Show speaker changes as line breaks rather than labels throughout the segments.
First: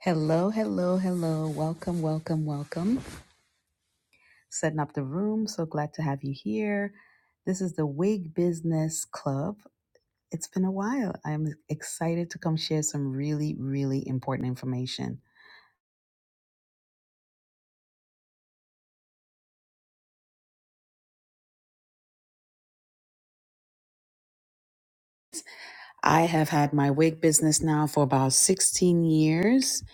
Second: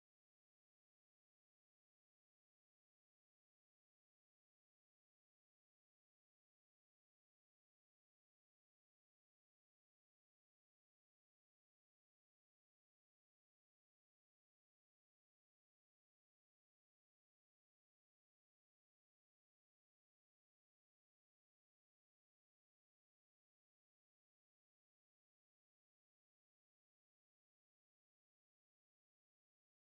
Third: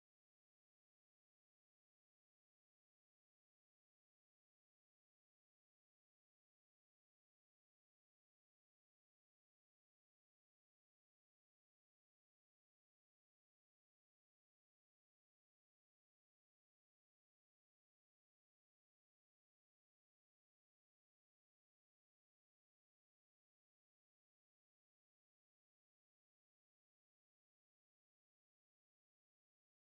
Hello, hello, hello. Welcome, welcome, welcome. Setting up the room. So glad to have you here. This is the Wig Business Club. It's been a while. I'm excited to come share some really, really important information. I have had my wig business now for about 16 years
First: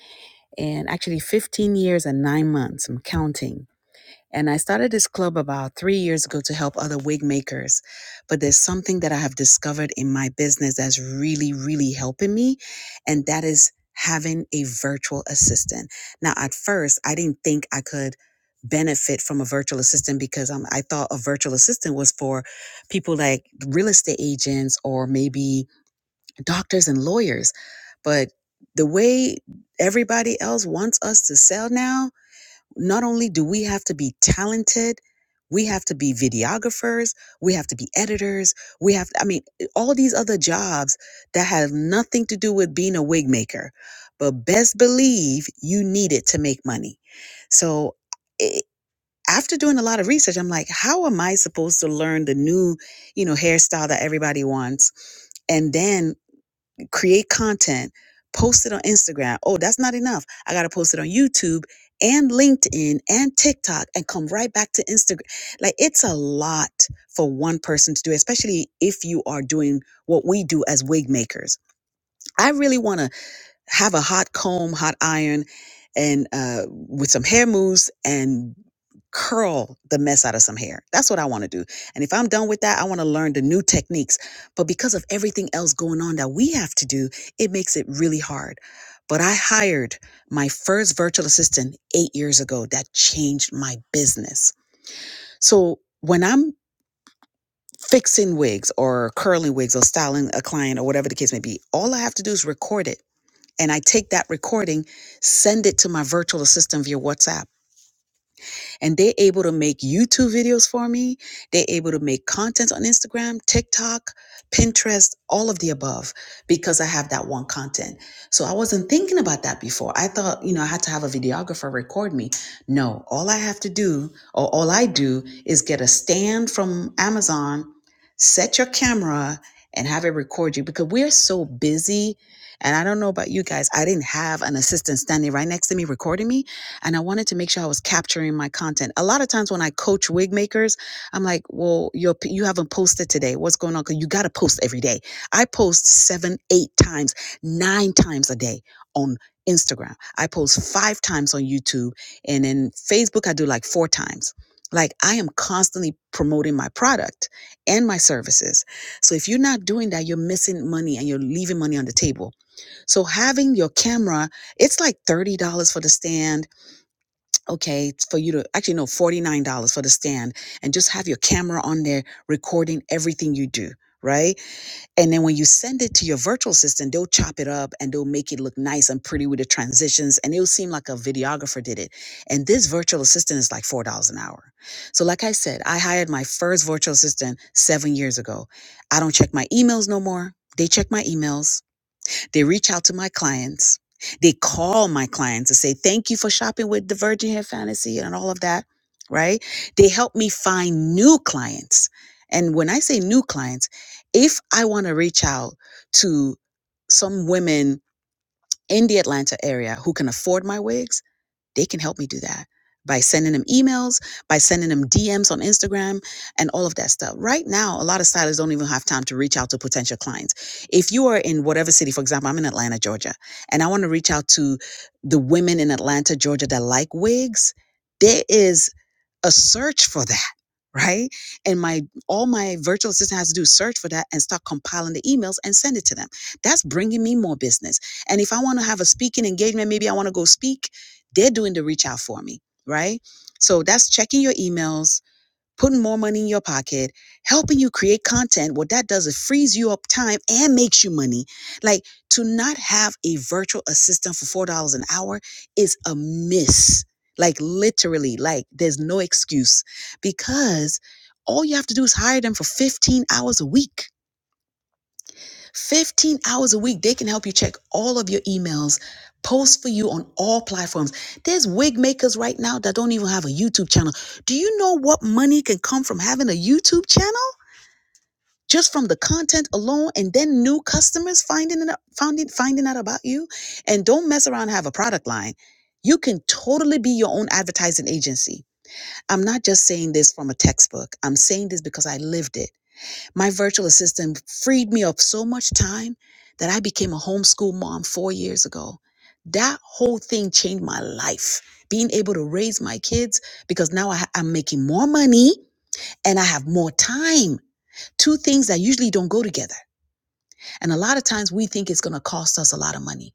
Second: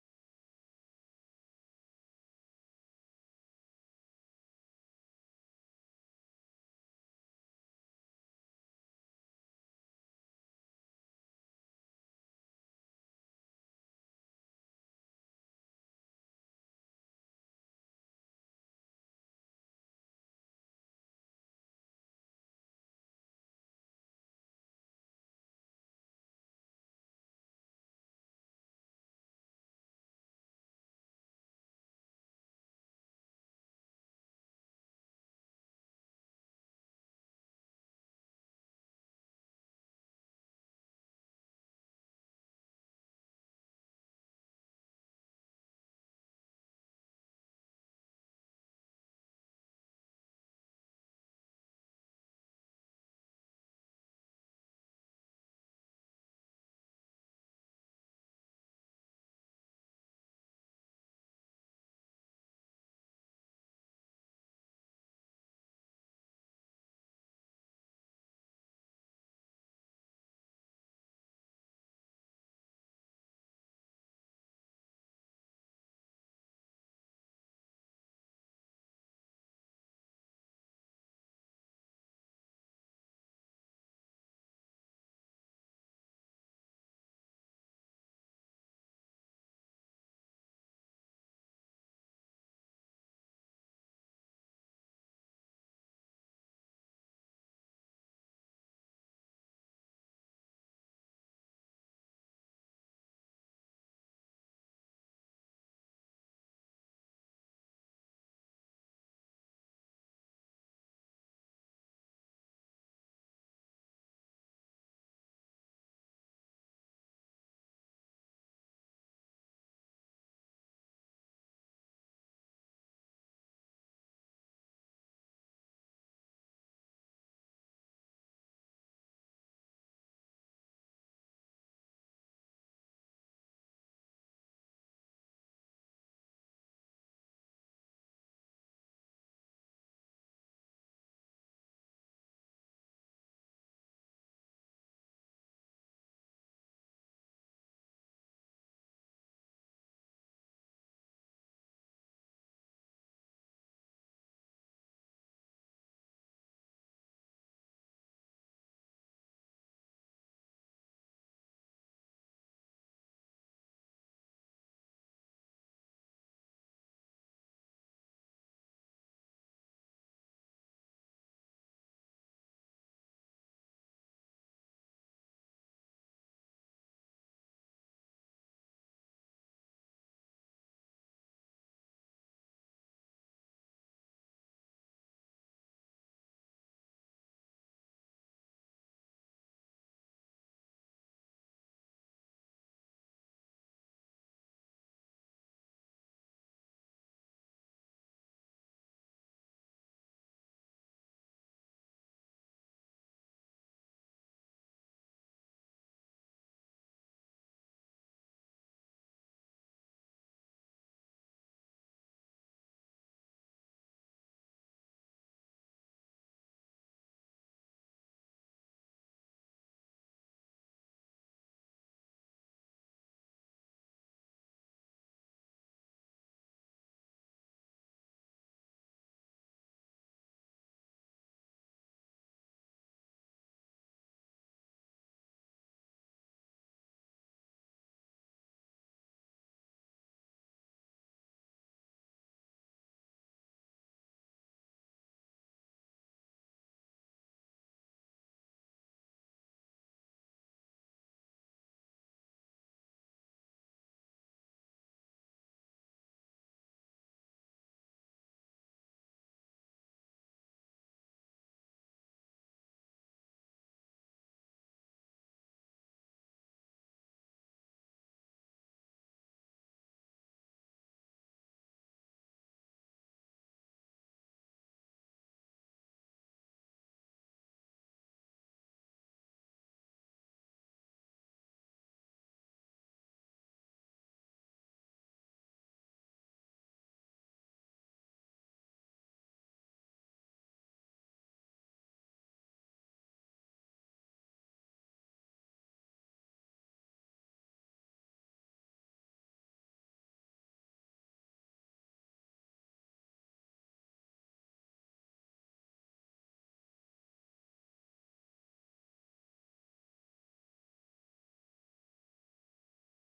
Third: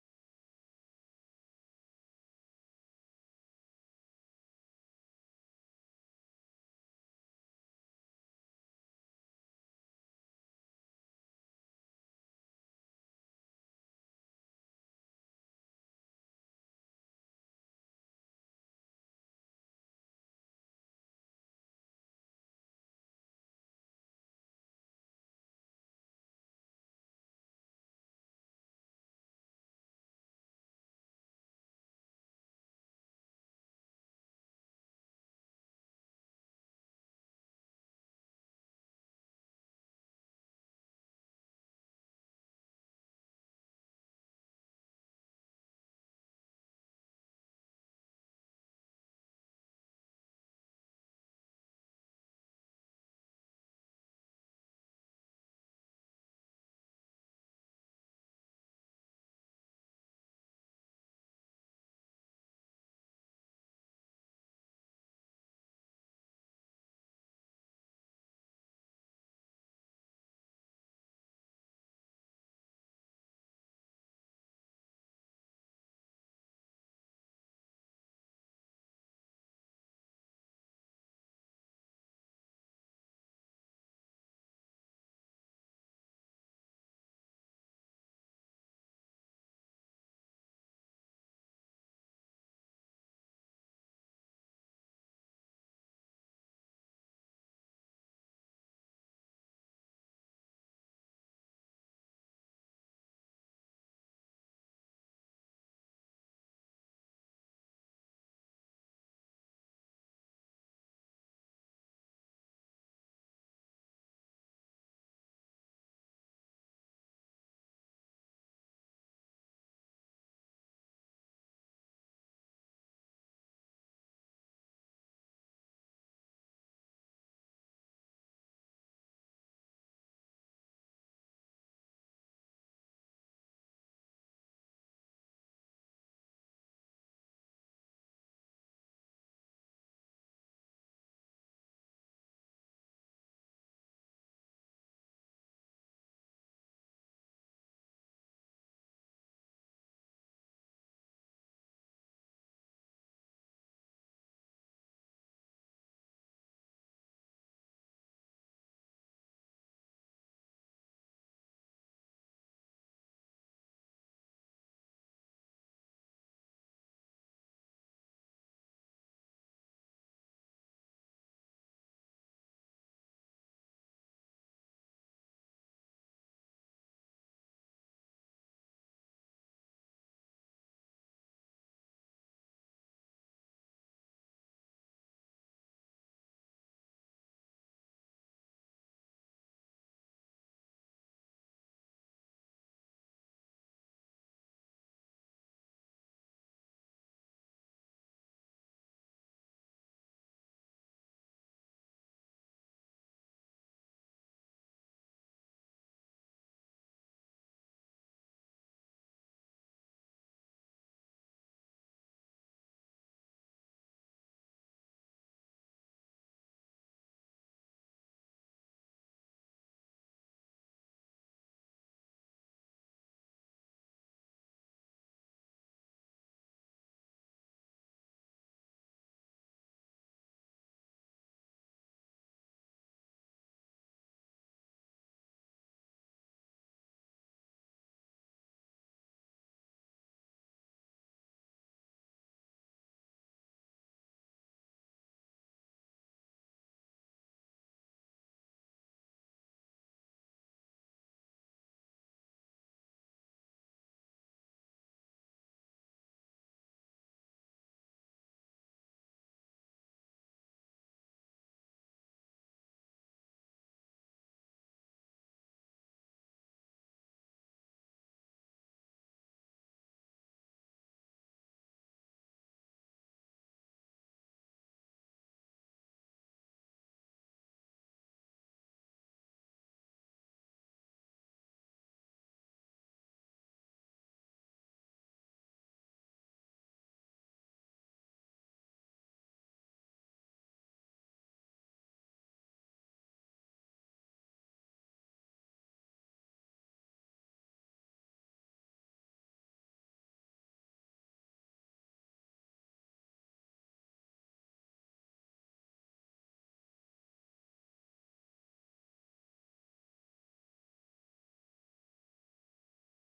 and actually 15 years and nine months. I'm counting. And I started this club about three years ago to help other wig makers. But there's something that I have discovered in my business that's really, really helping me. And that is having a virtual assistant. Now, at first, I didn't think I could benefit from a virtual assistant because um, I thought a virtual assistant was for people like real estate agents or maybe doctors and lawyers. But the way everybody else wants us to sell now, not only do we have to be talented, we have to be videographers, we have to be editors, we have, I mean, eh, all these other jobs that have nothing to do with being a wig maker. But best believe you need it to make money. So it, after doing a lot of research, I'm like, how am I supposed to learn the new, you know, hairstyle that everybody wants? And then create content, post it on Instagram. Oh, that's not enough. I got to post it on YouTube and LinkedIn and TikTok and come right back to Instagram. Like it's a lot for one person to do, especially if you are doing what we do as wig makers. I really want to have a hot comb, hot iron, and uh, with some hair mousse and curl the mess out of some hair. That's what I want to do. And if I'm done with that, I want to learn the new techniques. But because of everything else going on that we have to do, it makes it really hard. But I hired my first virtual assistant eight years ago that changed my business. So when I'm fixing wigs or curling wigs or styling a client or whatever the case may be, all I have to do is record it and I take that recording, send it to my virtual assistant via WhatsApp and they're able to make YouTube videos for me. They're able to make content on Instagram, TikTok, Pinterest, all of the above because I have that one content. So I wasn't thinking about that before. I thought, you know, I had to have a videographer record me. No, all I have to do, or all I do, is get a stand from Amazon, set your camera, and have it record you because we're so busy. And I don't know about you guys, I didn't have an assistant standing right next to me recording me and I wanted to make sure I was capturing my content. A lot of times when I coach wig makers, I'm like, well, you're, you haven't posted today. What's going on? 'Cause you got to post every day. I post seven, eight times, nine times a day on Instagram. I post five times on YouTube. And in Facebook, I do like four times. Like I am constantly promoting my product and my services. So if you're not doing that, you're missing money and you're leaving money on the table. So having your camera, it's like $30 for the stand okay, it's for you to actually no, $49 for the stand and just have your camera on there recording everything you do, right? And then when you send it to your virtual assistant, they'll chop it up and they'll make it look nice and pretty with the transitions and it'll seem like a videographer did it. And this virtual assistant is like $4 an hour. So like I said, I hired my first virtual assistant 7 years ago. I don't check my emails no more. They check my emails they reach out to my clients. They call my clients and say, Thank you for shopping with the Virgin Hair Fantasy and all of that, right? They help me find new clients. And when I say new clients, if I want to reach out to some women in the Atlanta area who can afford my wigs, they can help me do that by sending them emails, by sending them DMs on Instagram, and all of that stuff. Right now, a lot of stylists don't even have time to reach out to potential clients. If you are in whatever city, for example, I'm in Atlanta, Georgia, and I want to reach out to the women in Atlanta, Georgia that like wigs. There is a search for that right and my all my virtual assistant has to do is search for that and start compiling the emails and send it to them that's bringing me more business and if i want to have a speaking engagement maybe i want to go speak they're doing the reach out for me right so that's checking your emails putting more money in your pocket, helping you create content. What that does, is frees you up time and makes you money. Like to not have a virtual assistant for $4 an hour is a miss. Like literally, like there's no excuse because all you have to do is hire them for 15 hours a week 15 hours a week, they can help you check all of your emails, post for you on all platforms. There's wig makers right now that don't even have a YouTube channel. Do you know what money can come from having a YouTube channel? Just from the content alone, and then new customers finding it, finding finding out about you, and don't mess around and have a product line. You can totally be your own advertising agency. I'm not just saying this from a textbook. I'm saying this because I lived it. My virtual assistant freed me of so much time that I became a homeschool mom four years ago. That whole thing changed my life. Being able to raise my kids because now I, ha- I'm making more money and I have more time. Two things that usually don't go together. And a lot of times we think it's going to cost us a lot of money.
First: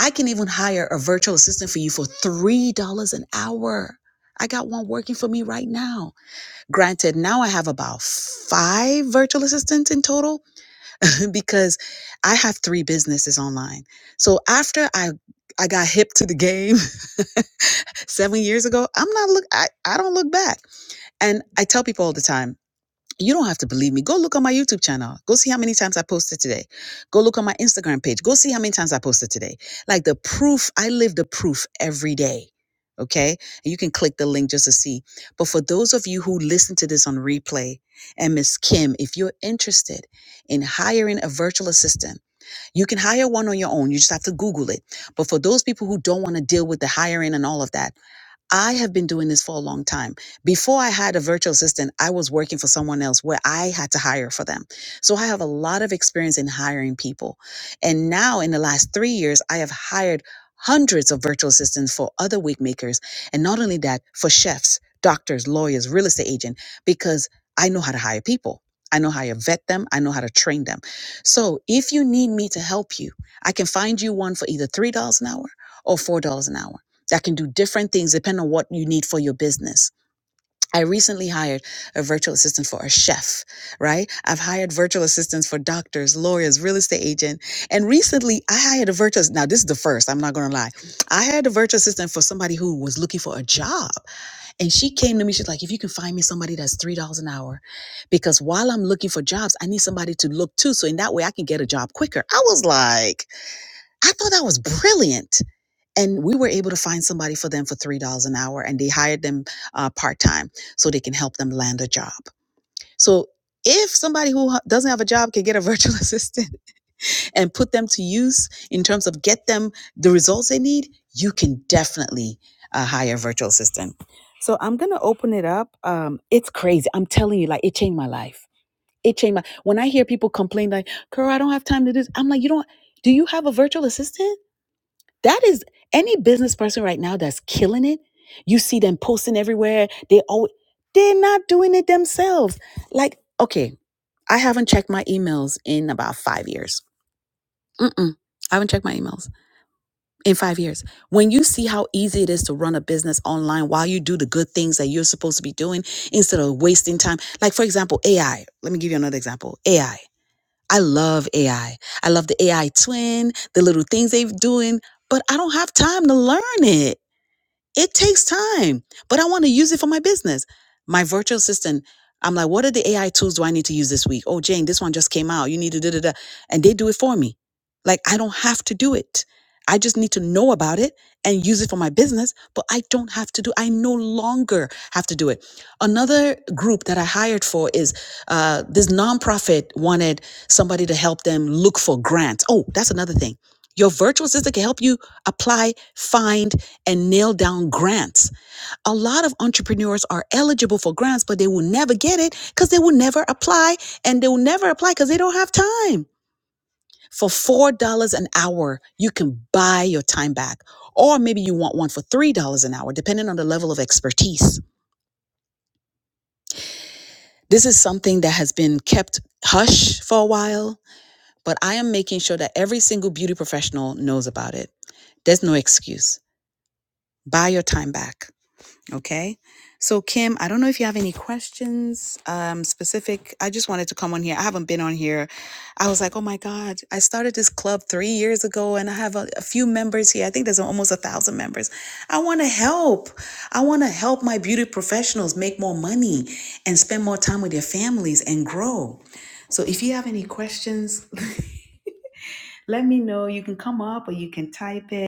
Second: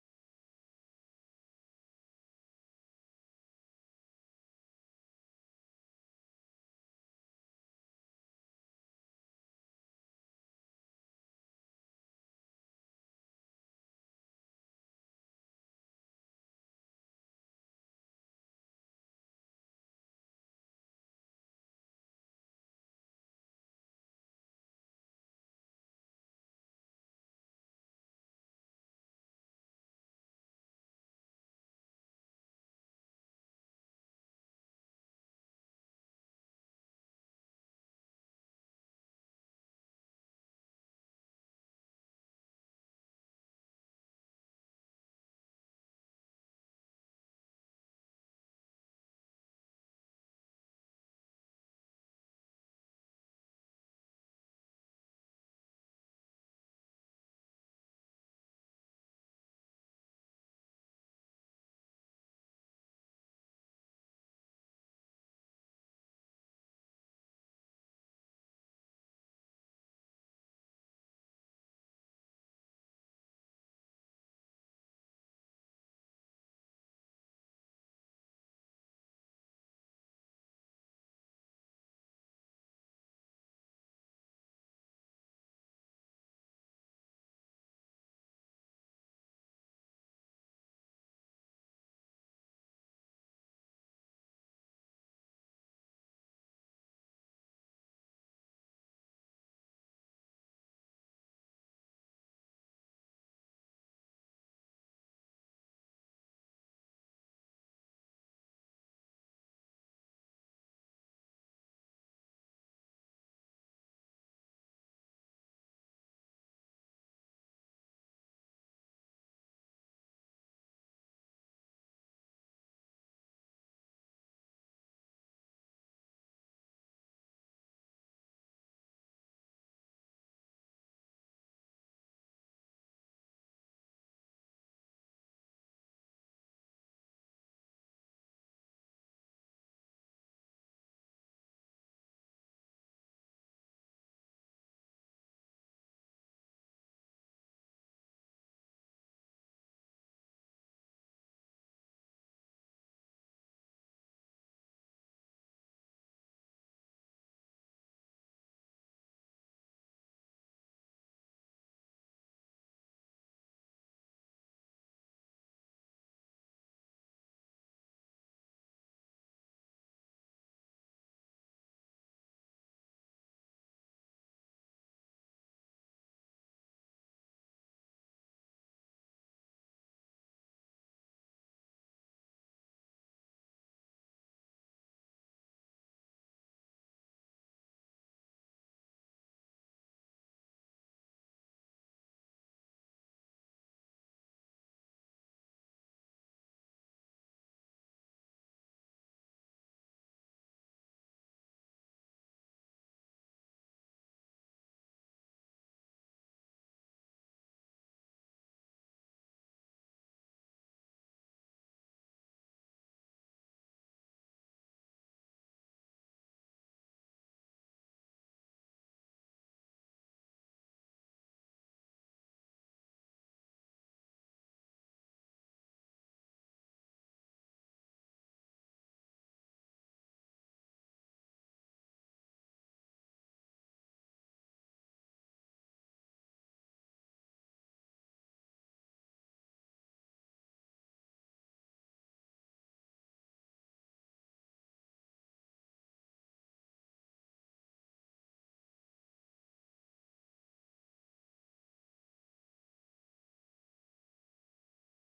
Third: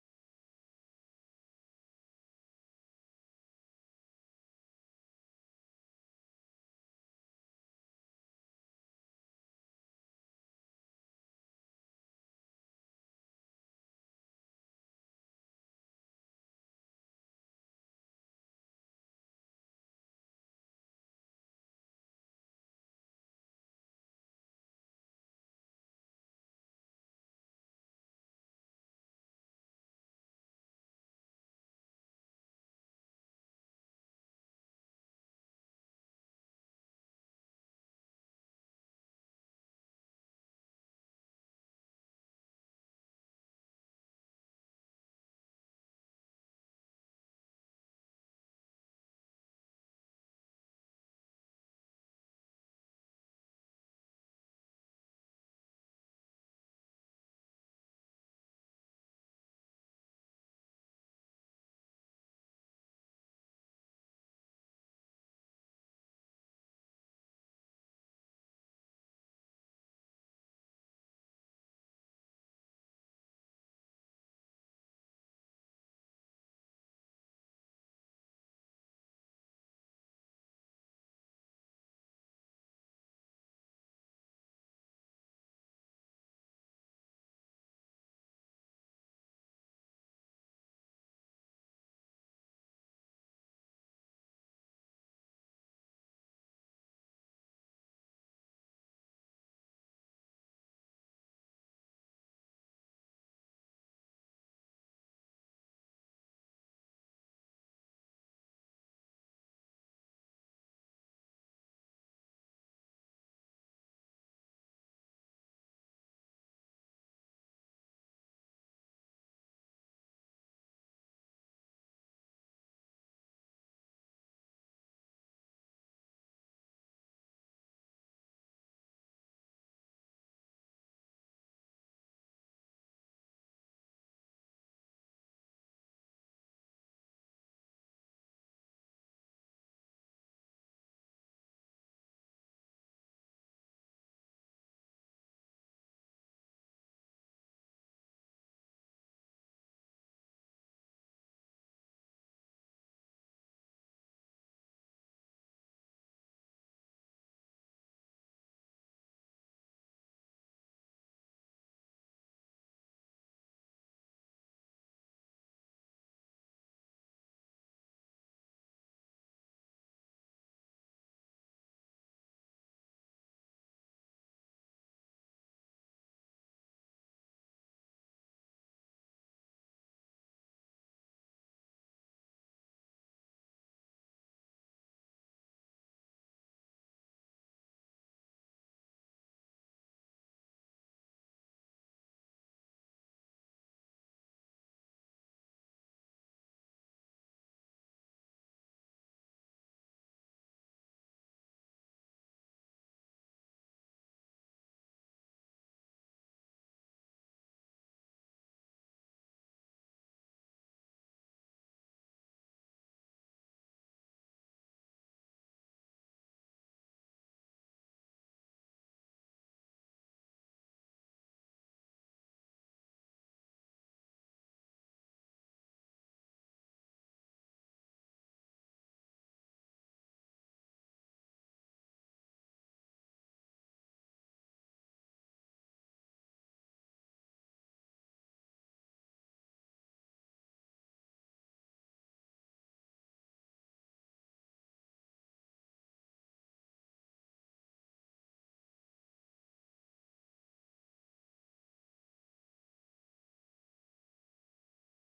I can even hire a virtual assistant for you for $3 an hour. I got one working for me right now. Granted, now I have about five virtual assistants in total because I have three businesses online. So after I I got hip to the game seven years ago, I'm not look I, I don't look back. And I tell people all the time, you don't have to believe me. Go look on my YouTube channel. Go see how many times I posted today. Go look on my Instagram page. Go see how many times I posted today. Like the proof, I live the proof every day. Okay. And you can click the link just to see. But for those of you who listen to this on replay, and Miss Kim, if you're interested in hiring a virtual assistant, you can hire one on your own. You just have to Google it. But for those people who don't want to deal with the hiring and all of that, I have been doing this for a long time. Before I had a virtual assistant, I was working for someone else where I had to hire for them. So I have a lot of experience in hiring people. And now in the last three years, I have hired hundreds of virtual assistants for other wig makers. And not only that, for chefs, doctors, lawyers, real estate agent, because I know how to hire people. I know how to vet them. I know how to train them. So if you need me to help you, I can find you one for either $3 an hour or $4 an hour that can do different things depending on what you need for your business. I recently hired a virtual assistant for a chef, right? I've hired virtual assistants for doctors, lawyers, real estate agent, and recently I hired a virtual. Now this is the first. I'm not going to lie. I hired a virtual assistant for somebody who was looking for a job, and she came to me. She's like, "If you can find me somebody that's three dollars an hour, because while I'm looking for jobs, I need somebody to look too, so in that way I can get a job quicker." I was like, I thought that was brilliant and we were able to find somebody for them for three dollars an hour and they hired them uh, part-time so they can help them land a job so if somebody who ha- doesn't have a job can get a virtual assistant and put them to use in terms of get them the results they need you can definitely uh, hire a virtual assistant so i'm gonna open it up um, it's crazy i'm telling you like it changed my life it changed my when i hear people complain like girl i don't have time to do this i'm like you don't do you have a virtual assistant that is any business person right now that's killing it. You see them posting everywhere. They always they're not doing it themselves. Like, okay, I haven't checked my emails in about five years. Mm-mm. I haven't checked my emails in five years. When you see how easy it is to run a business online while you do the good things that you're supposed to be doing instead of wasting time. Like, for example, AI. Let me give you another example. AI. I I love AI. I I love the AI twin, the little things they're doing, but I don't have time to learn it it takes time, but I want to use it for my business. My virtual assistant, I'm like, what are the AI tools do I need to use this week? Oh, Jane, this one just came out. You need to da da da. And they do it for me. Like, I don't have to do it. I just need to know about it and use it for my business, but I don't have to do, I no longer have to do it. Another group that I hired for is uh, this nonprofit wanted somebody to help them look for grants. Oh, that's another thing. Your virtual assistant can help you apply, find, and nail down grants. A lot of entrepreneurs are eligible for grants, but they will never get it because they will never apply and they will never apply because they don't have time. For $4 an hour, you can buy your time back. Or maybe you want one for $3 an hour, depending on the level of expertise. This is something that has been kept hush for a while, but I am making sure that every single beauty professional knows about it. There's no excuse. Buy your time back. Okay. So, Kim, I don't know if you have any questions um, specific. I just wanted to come on here. I haven't been on here. I was like, oh my God, I started this club three years ago and I have a, a few members here. I think there's almost a thousand members. I want to help. I want to help my beauty professionals make more money and spend more time with their families and grow. So, if you have any questions, let me know. You can come up or you can type it.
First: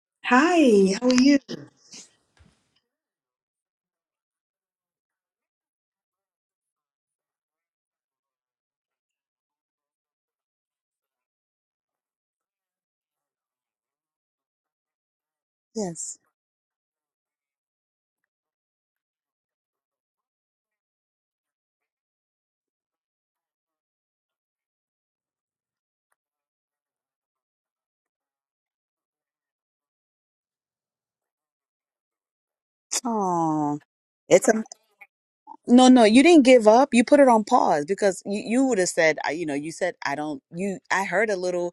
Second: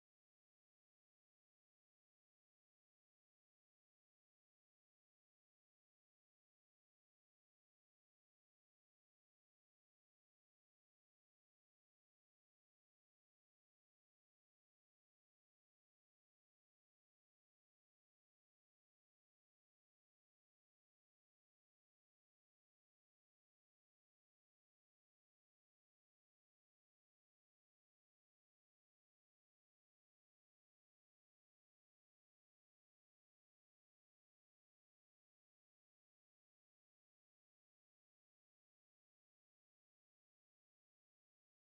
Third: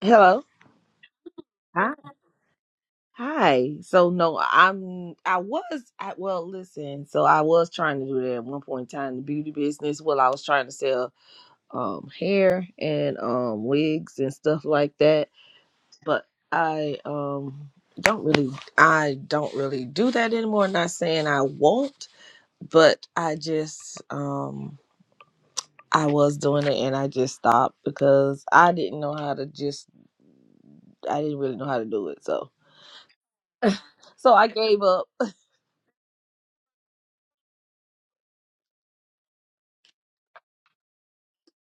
Hello.
Hi, how are you?
Hi. Hi. So no, I'm I was I well listen, so I was trying to do that at one point in time the beauty business. Well I was trying to sell um hair and um wigs and stuff like that.
Yes.
But I um don't really I don't really do that anymore. Not saying I won't, but I just um I was doing it and I just stopped because I didn't know how to just I didn't really know how to do it. So
Oh,
so
it's
I
a
gave up
No, no, you didn't give up. You put it on pause because you, you would have said, I- you know, you said, I don't, you, I heard a little,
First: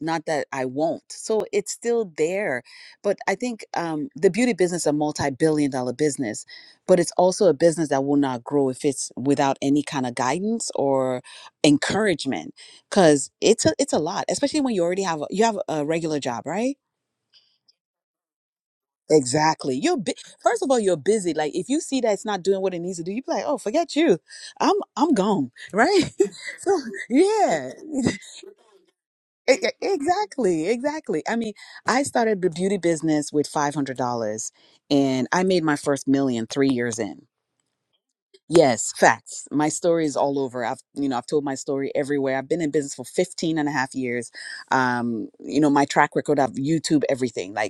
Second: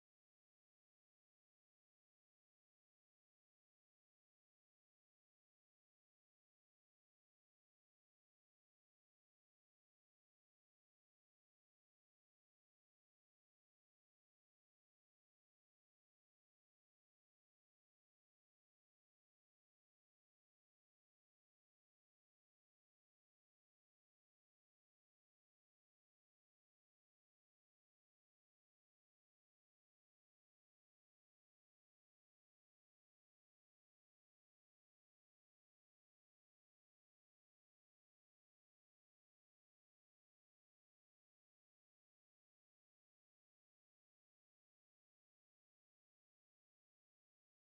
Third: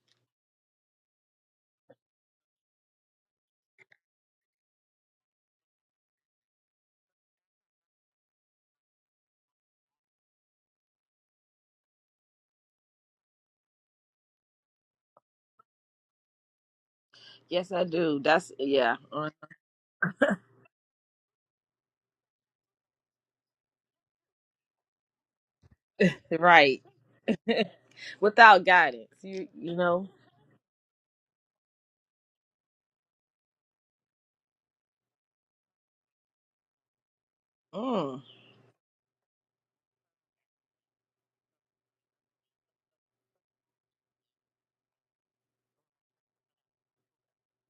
not that I won't. So it's still there. But I think um, the beauty business is a multi billion dollar business, but it's also a business that will not grow if it's without any kind of guidance or encouragement because it's a, it's a lot, especially when you already have, a, you have a regular job, right?
Yes, I do. That's yeah, uh,
Exactly. You're bu- first of all, you're busy. Like if you see that it's not doing what it needs to do, you be like, "Oh, forget you. I'm I'm gone." Right? so
right.
yeah,
Without guidance, you
E- e-
you know.
exactly, exactly. I mean, I started the beauty business with five hundred dollars, and I made my first million three years in.
Mm,
Yes, facts. My story is all over. I've, you know, I've told my story everywhere. I've been in business for 15 and a half years. Um, you know, my track record, I've YouTube everything. Like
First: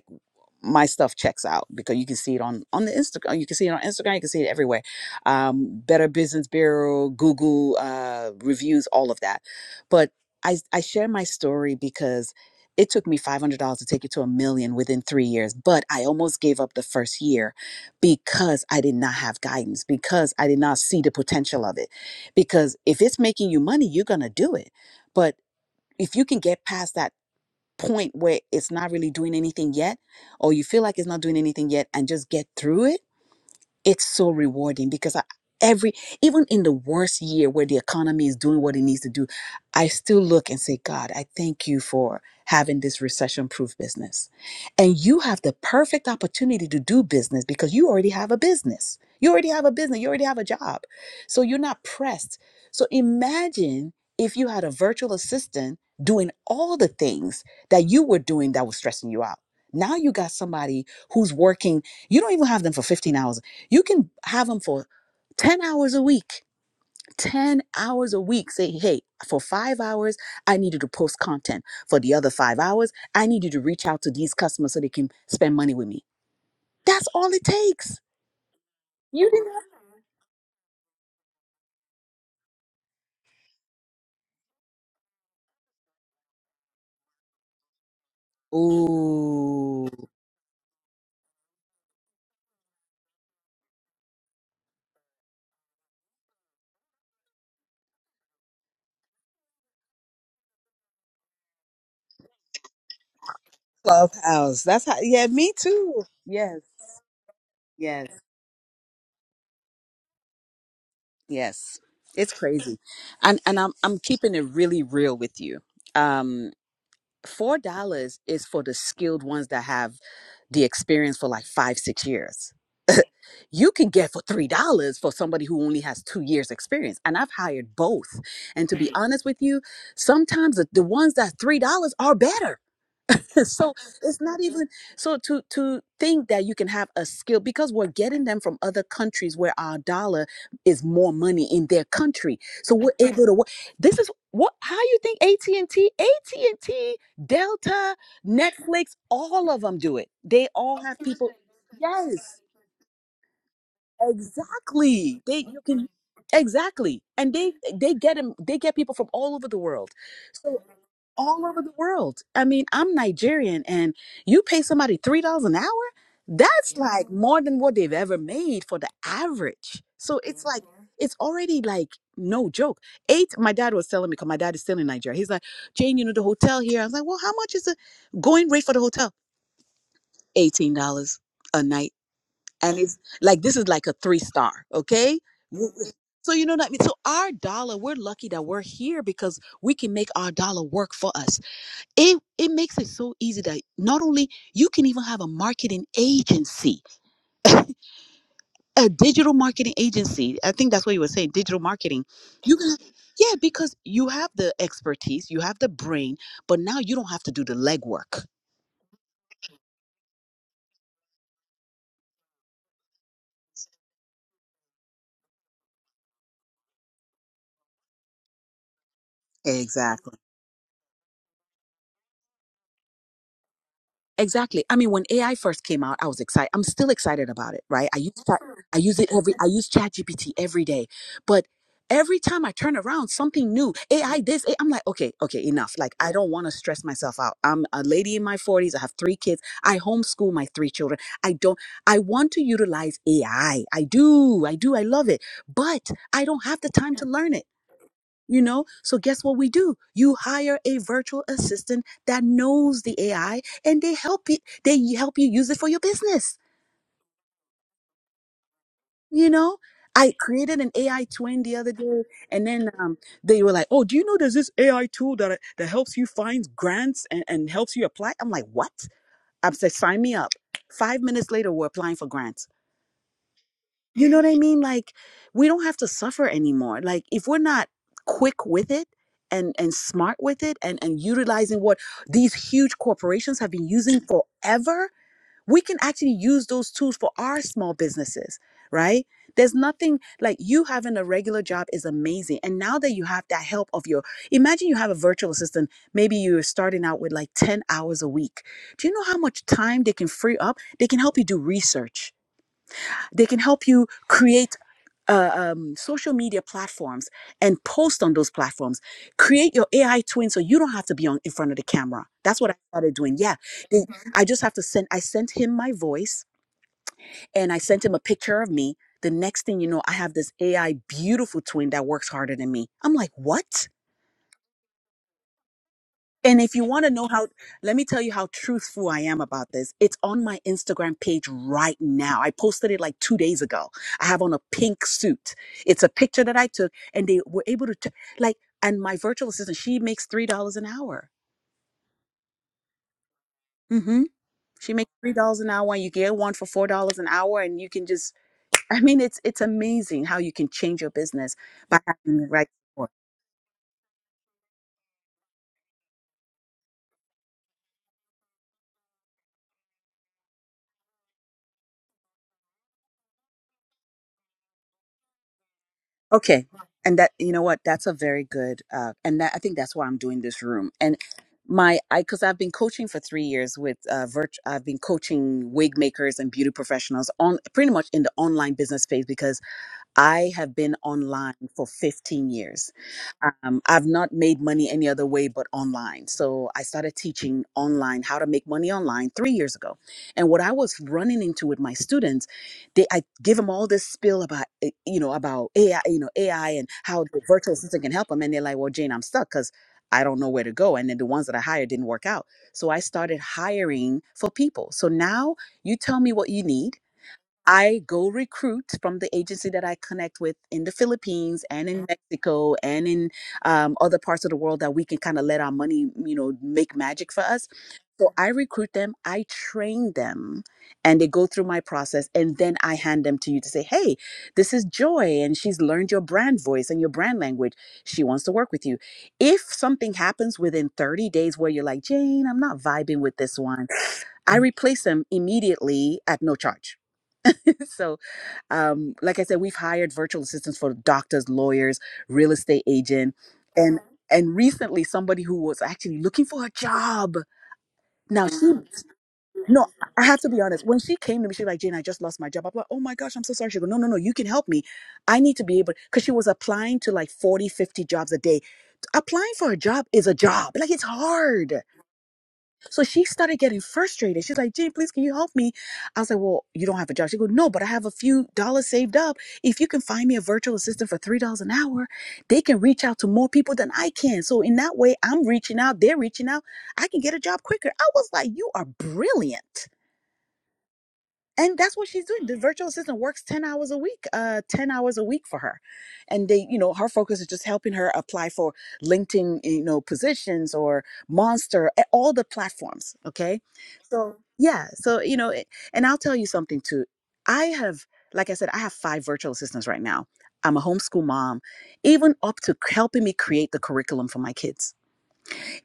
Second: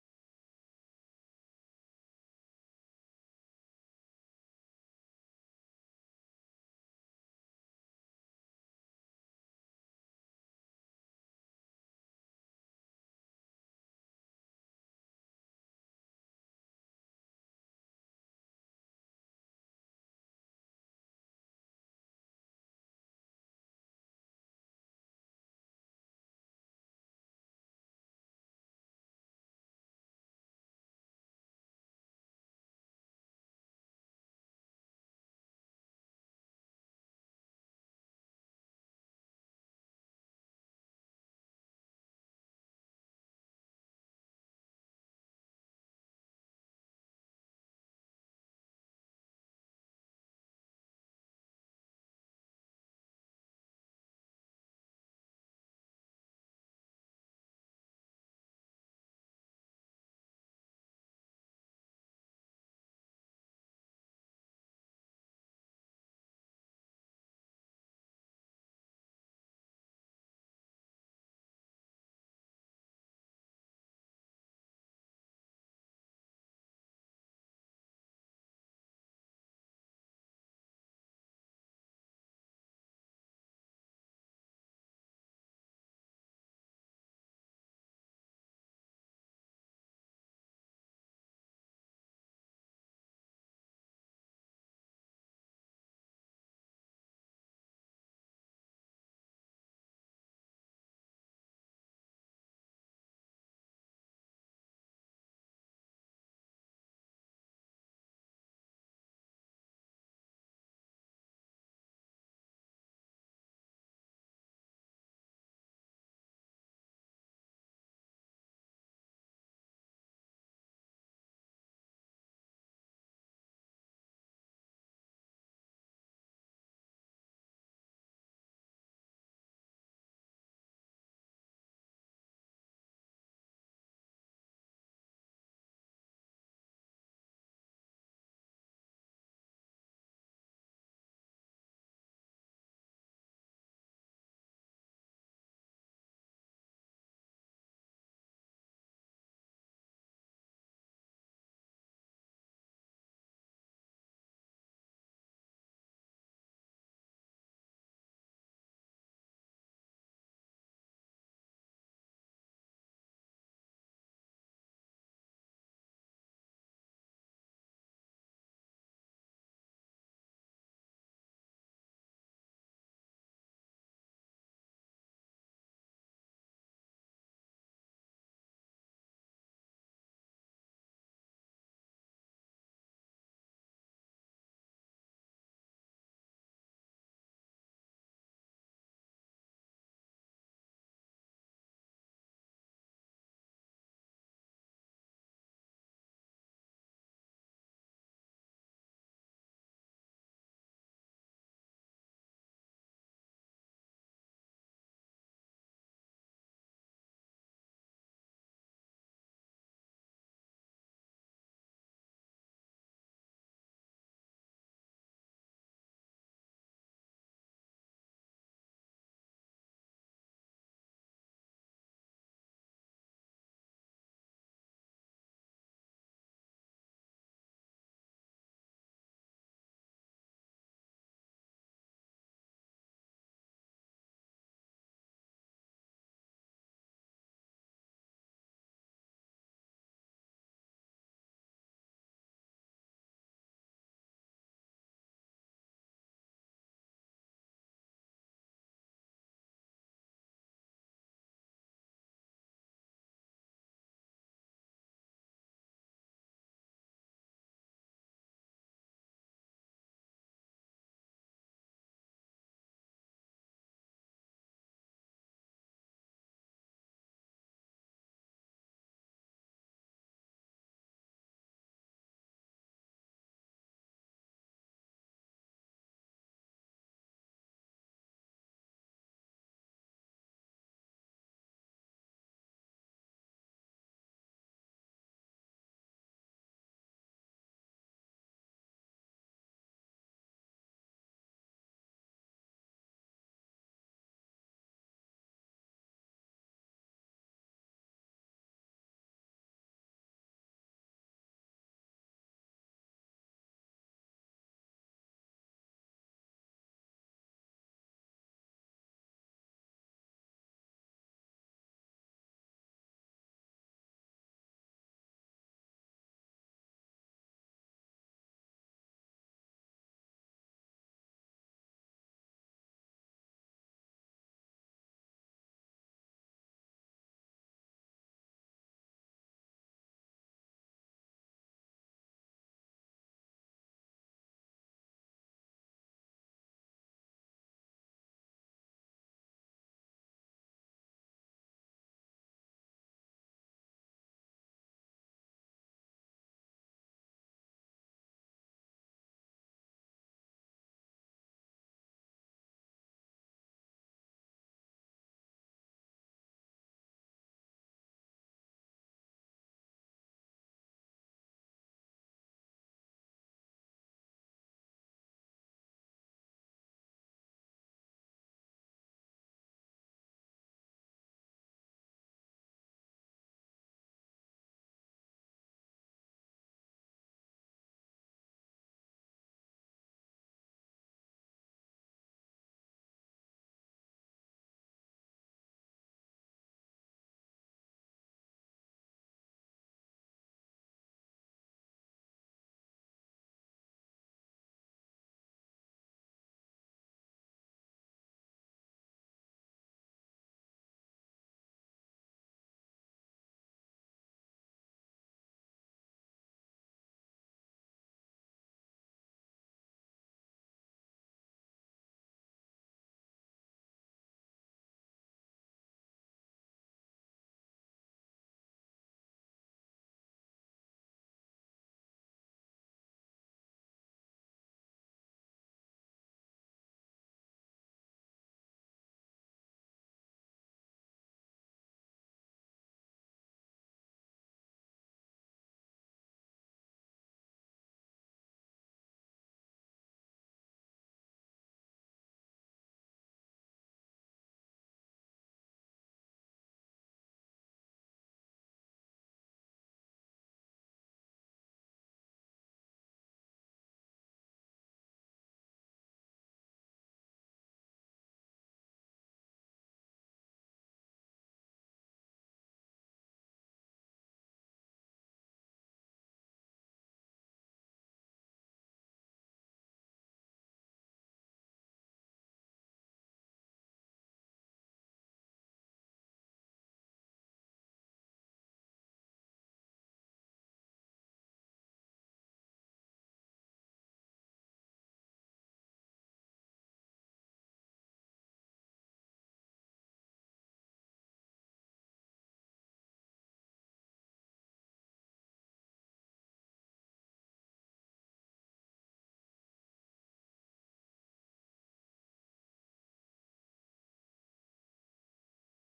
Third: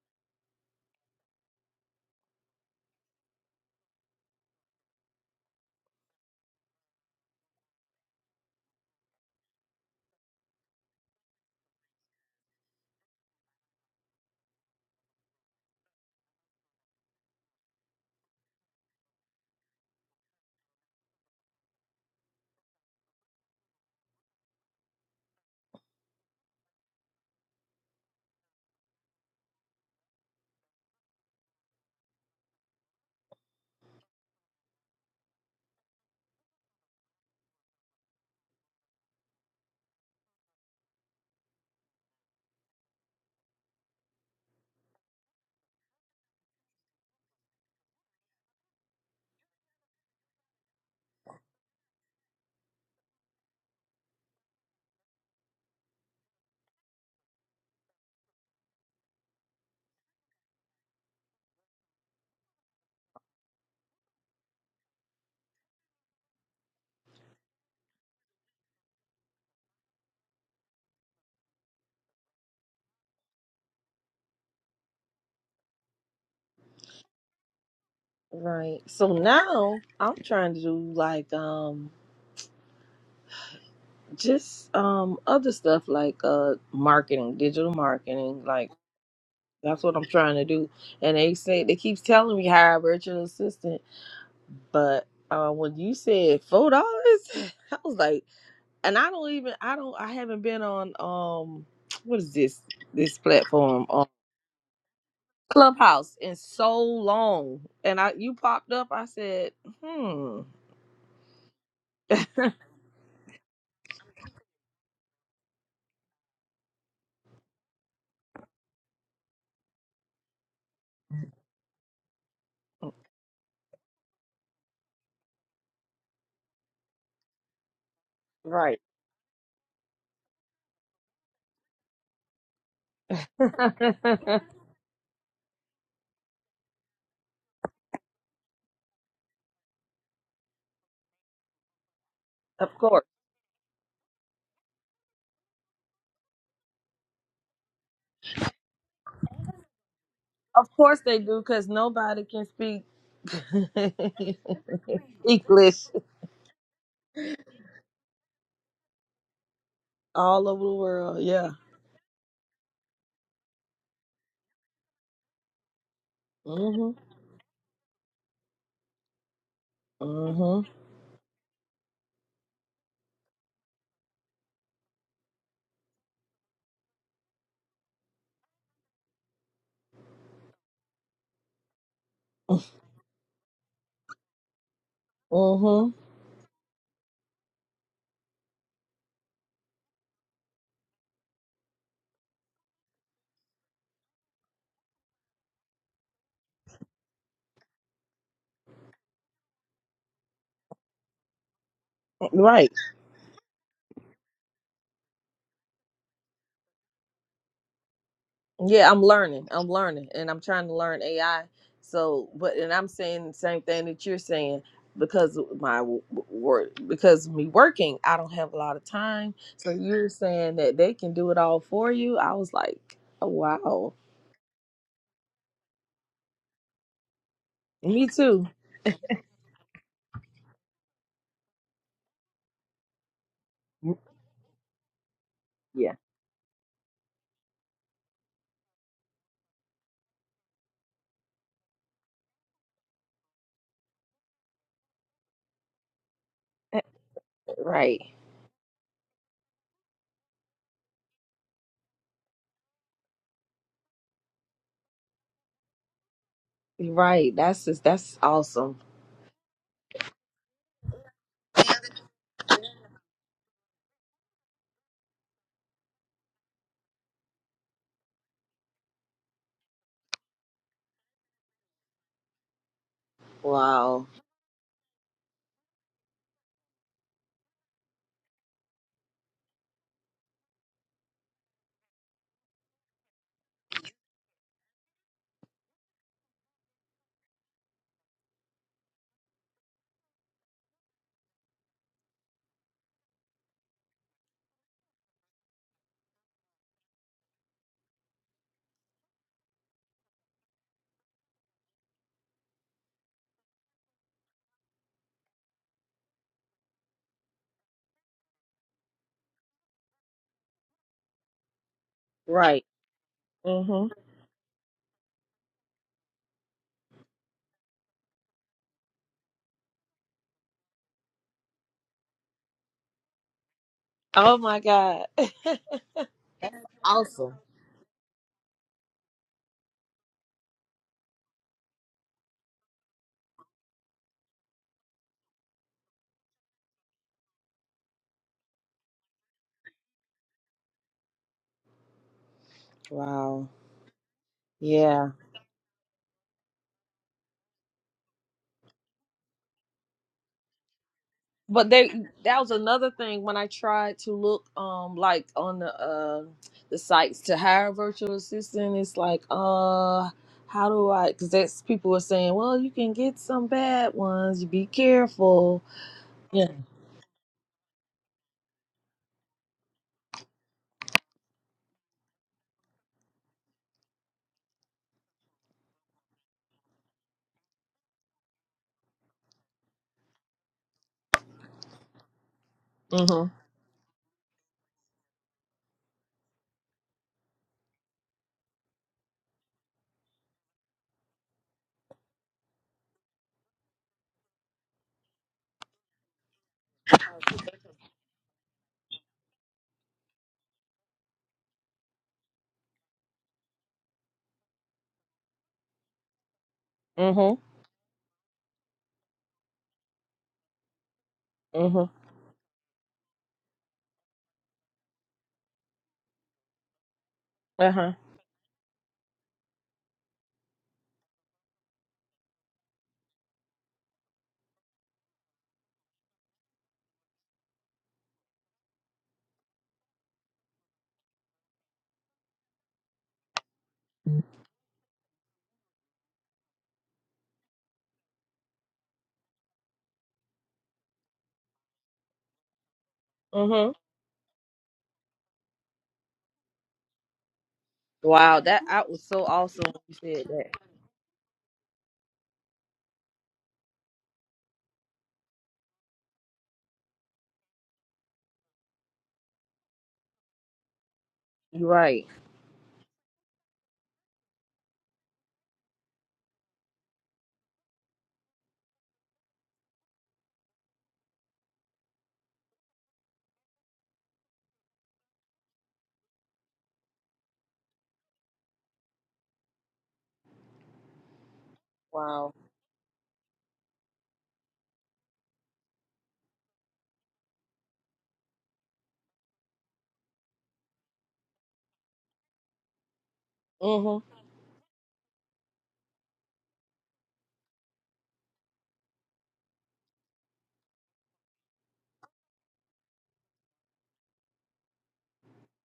my stuff checks out because you can see it on on the Instagram. You can see it on Instagram. You can see it everywhere. Um, Better Business Bureau, Google uh, reviews, all of that. But I I share my story because it took me five hundred dollars to take it to a million within three years. But I almost gave up the first year because I did not have guidance because I did not see the potential of it. Because if it's making you money, you're gonna do it. But if you can get past that point where it's not really doing anything yet, or you feel like it's not doing anything yet, and just get through it it's so rewarding because I, every even in the worst year where the economy is doing what it needs to do i still look and say god i thank you for having this recession proof business and you have the perfect opportunity to do business because you already have a business you already have a business you already have a job so you're not pressed so imagine if you had a virtual assistant doing all the things that you were doing that was stressing you out now you got somebody who's working you don't even have them for 15 hours a week you can have them for 10 hours a week. 10 hours a week. Say, hey, for five hours, I need you to post content. For the other five hours, I need you to reach out to these customers so they can spend money with me. That's all it takes.
right. So
You
now I'm trying to do like um just um other stuff like uh marketing, digital marketing. Like that's
Ooh,
what I'm trying to do. And they say they keep telling me hire a virtual assistant, but uh when you said four dollars, I was like, and I don't even I don't I haven't been on um what is this this platform?
Clubhouse. That's how. Yeah, me too.
Clubhouse in
Yes,
so long, and
yes,
I you popped up. I said, "Hmm,
yes. It's crazy, and and I'm I'm keeping it really real with you. Um, four dollars is for the skilled ones that have the experience for like five six years you can get for three dollars for somebody who only has two years experience and i've hired both and to
right."
be Mhm. honest with you sometimes the, the ones that three dollars are better
of
so it's not even so to to think that you can have a skill because we're getting them from other countries where our dollar is more money in their country so we're
course,
Mhm. able to wo- this is what how you think at&t at&t delta netflix all of them do it they
of
all have
course they
people
do, because nobody
yes
can speak
Exactly. They you
English
can exactly, and they they get them, They get people from all over the world.
all
So
over the world.
all
Yeah.
over the world. I mean, I'm Nigerian, and you pay somebody three dollars an hour. That's Mhm.
Mhm.
like more than what they've ever made for the average. So it's like
Mhm.
Mhm. it's already like no joke. Eight. My dad was telling me because my dad is still in Nigeria. He's like, Jane, you know the hotel here. I was like, well, how much is the going rate for the hotel? Eighteen dollars a night and it's like this is like a three star okay W-
Mhm.
w- so you know what i mean so our dollar we're lucky that we're here because we can make our dollar work for us it it makes it so easy that not only you can even have a marketing agency a digital marketing agency i think that's what you were saying digital marketing you
Right.
can yeah because you have the expertise you have the brain but now you don't have to do the legwork
Yeah, I'm learning. I'm learning and I'm trying to learn AI. So, but and I'm saying the same thing that you're saying because of my w- w- work because me working, I don't have a lot of time. So you're
exactly
saying that they can do it all for you. I was like, oh, wow.
Exactly. I mean, when AI first came out, I was excited. I'm still excited about it, right? I
Me
use Chat-
too.
I use it every I use ChatGPT every day, but every time I turn around, something new
Mm,
AI this AI, I'm like, okay, okay, enough.
Yeah.
Like, I don't want to stress myself out. I'm a lady in my 40s. I have three kids. I homeschool my three children. I don't. I want to utilize AI. I I do. I do. I love it, but I don't have the
Eh,
time to learn it
Right.
you know so guess what we do you hire a virtual assistant that knows the ai and they help you they help you use it for your business
Right. That's just that's awesome.
you know i created an ai twin the other day and then um, they were like oh do you know there's this ai tool that uh, that helps you find grants and, and helps you apply i'm like what i said sign me up five minutes later we're applying for grants
Wow.
You know what I mean? Like we don't have to suffer anymore. Like if we're not quick with it and and smart with it and and utilizing what these huge corporations have been using forever, we can actually use those tools for our small businesses, right? There's nothing like you having a regular job is amazing. And now that you have that help of your, imagine you have a virtual assistant, maybe you're starting out with like 10 hours a week. Do you know how much time they can free up? They can help you do research they can help you create uh, um, social media platforms and post on those platforms. Create your AI twin so you don't have to be on in front of the camera. That's what I
Right.
started doing. Yeah, They-
Mhm.
Mhm. I just have to send. I sent him my voice and I sent him a picture of me. The next thing you know, I have this AI beautiful twin that works harder than me. I'm like, what?
Oh my god.
And if
that's
you want to know how,
awesome.
let me tell you how truthful I am about this. It's on my Instagram page right now. I posted it like two days ago. I have on a pink suit. It's a picture that I took, and they were able to, t- like, and my virtual assistant, she makes $3 an hour.
Wow.
hmm She makes
Yeah.
$3 an hour, and you get one for $4 an hour, and you can just, I mean, it's, it's amazing how you can change your business
But
by
they
having the
that
right
was
support.
another thing when I tried to look um like on the uh the sites to hire a virtual assistant. It's like uh how do I? Because that's people are saying, well, you can get some bad ones. You be careful. Yeah.
Okay. And that, you know what? That's a very good, uh, and that, I think that's why I'm doing this room. And my, I, cause I've been coaching for three years with, uh, virt- I've been coaching wig makers and beauty professionals on pretty much in the online business space because I have been online for 15 years
Mhm.
um, I've not made money any other way but online. So I started teaching online how to make money online three years ago. And what I was running into with my students, they I give them all this spill about eh, you know about AI, you know AI and how the virtual assistant can help them, and they're like, "Well, Jane, I'm stuck because I don't know where to go." And then the ones that I hired didn't work out. So I started hiring for people. So now you tell me what you need.
Mhm.
I go recruit from the agency that I connect with in the Philippines and in Mhm.
Mhm.
Mexico and in um, other parts of the world that we can kind of let our money, you know, make magic for us.
Uh huh.
So I recruit them, I train them, and they go through my process. And then I hand them to you to say, hey, this is Joy, and she's learned your brand voice and your brand language. She wants to work with you. If something happens within 30 days where you're like, Jane, I'm not vibing with this one, I replace them immediately at no charge. so, um, like I said, we've hired virtual assistants for doctors, lawyers, real estate agent,
Mhm.
and Mhm. and recently somebody who was actually looking for a job. Now she,
Wow, that
Mhm.
out was so awesome
no,
when you
I have
said
to be
that.
honest. When she came to me, she was like, "Jane, I just lost my job." I'm like, "Oh my gosh, I'm so sorry." She goes, "No, no, no, you can help me. I need to be able," because she was applying to like 40, 50 jobs a day. Applying for a job is a job. Like it's hard.
You're right.
So she started getting frustrated. She's like, "Gee, please, can you help me? I was like, Well, you don't have a job. She goes, No, but I have a few dollars saved up. If you can find me a virtual assistant for $3 an hour, they can reach out to more people than I can. So in that way, I'm reaching out, they're reaching out. I can get a job quicker. I was like, You are brilliant and that's what she's doing
Wow.
the virtual assistant works 10 hours a week uh 10 hours a week for her and they you know her focus is just helping her apply for linkedin you know positions or monster a- all the platforms okay
Mhm.
so yeah so you know it- and i'll tell you something too i have like i said i have five virtual assistants right now i'm a homeschool mom even up to helping me create the curriculum for my kids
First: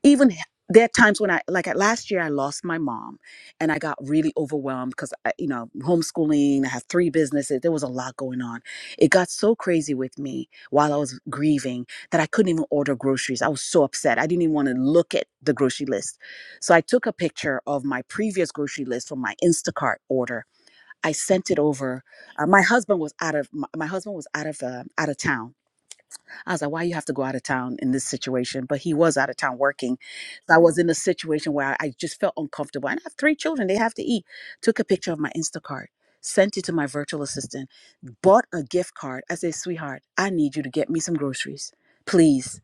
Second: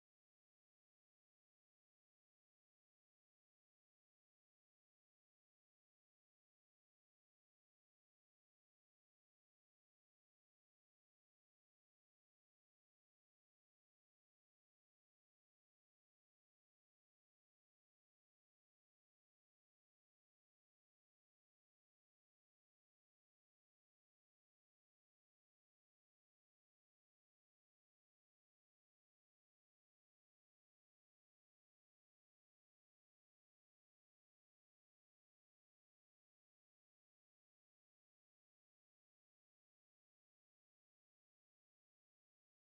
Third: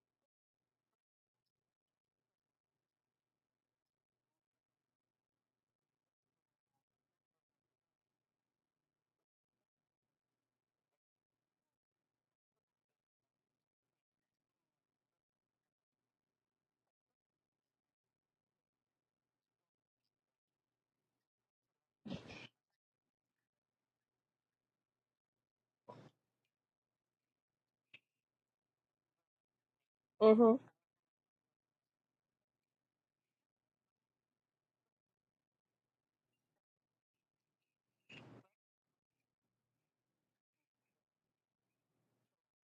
even h- there are times when I like I- last year I lost my mom and I got really overwhelmed because you know, homeschooling, I have three businesses, there was a lot going on. It got so crazy with me while I was grieving that I couldn't even order groceries. I was so upset. I didn't even want to look at the grocery list. So I took a picture of my previous grocery list from my Instacart order. I sent it over. Uh, my husband was out of my, my husband was out of uh, out of town I was like, why you have to go out of town in this situation? But he was out of town working. So I
Mhm.
was in a situation where I just felt uncomfortable. And I have three children, they have to eat. Took a picture of my Instacart, sent it to my virtual assistant, bought a gift card. I said, sweetheart, I need you to get me some groceries, please.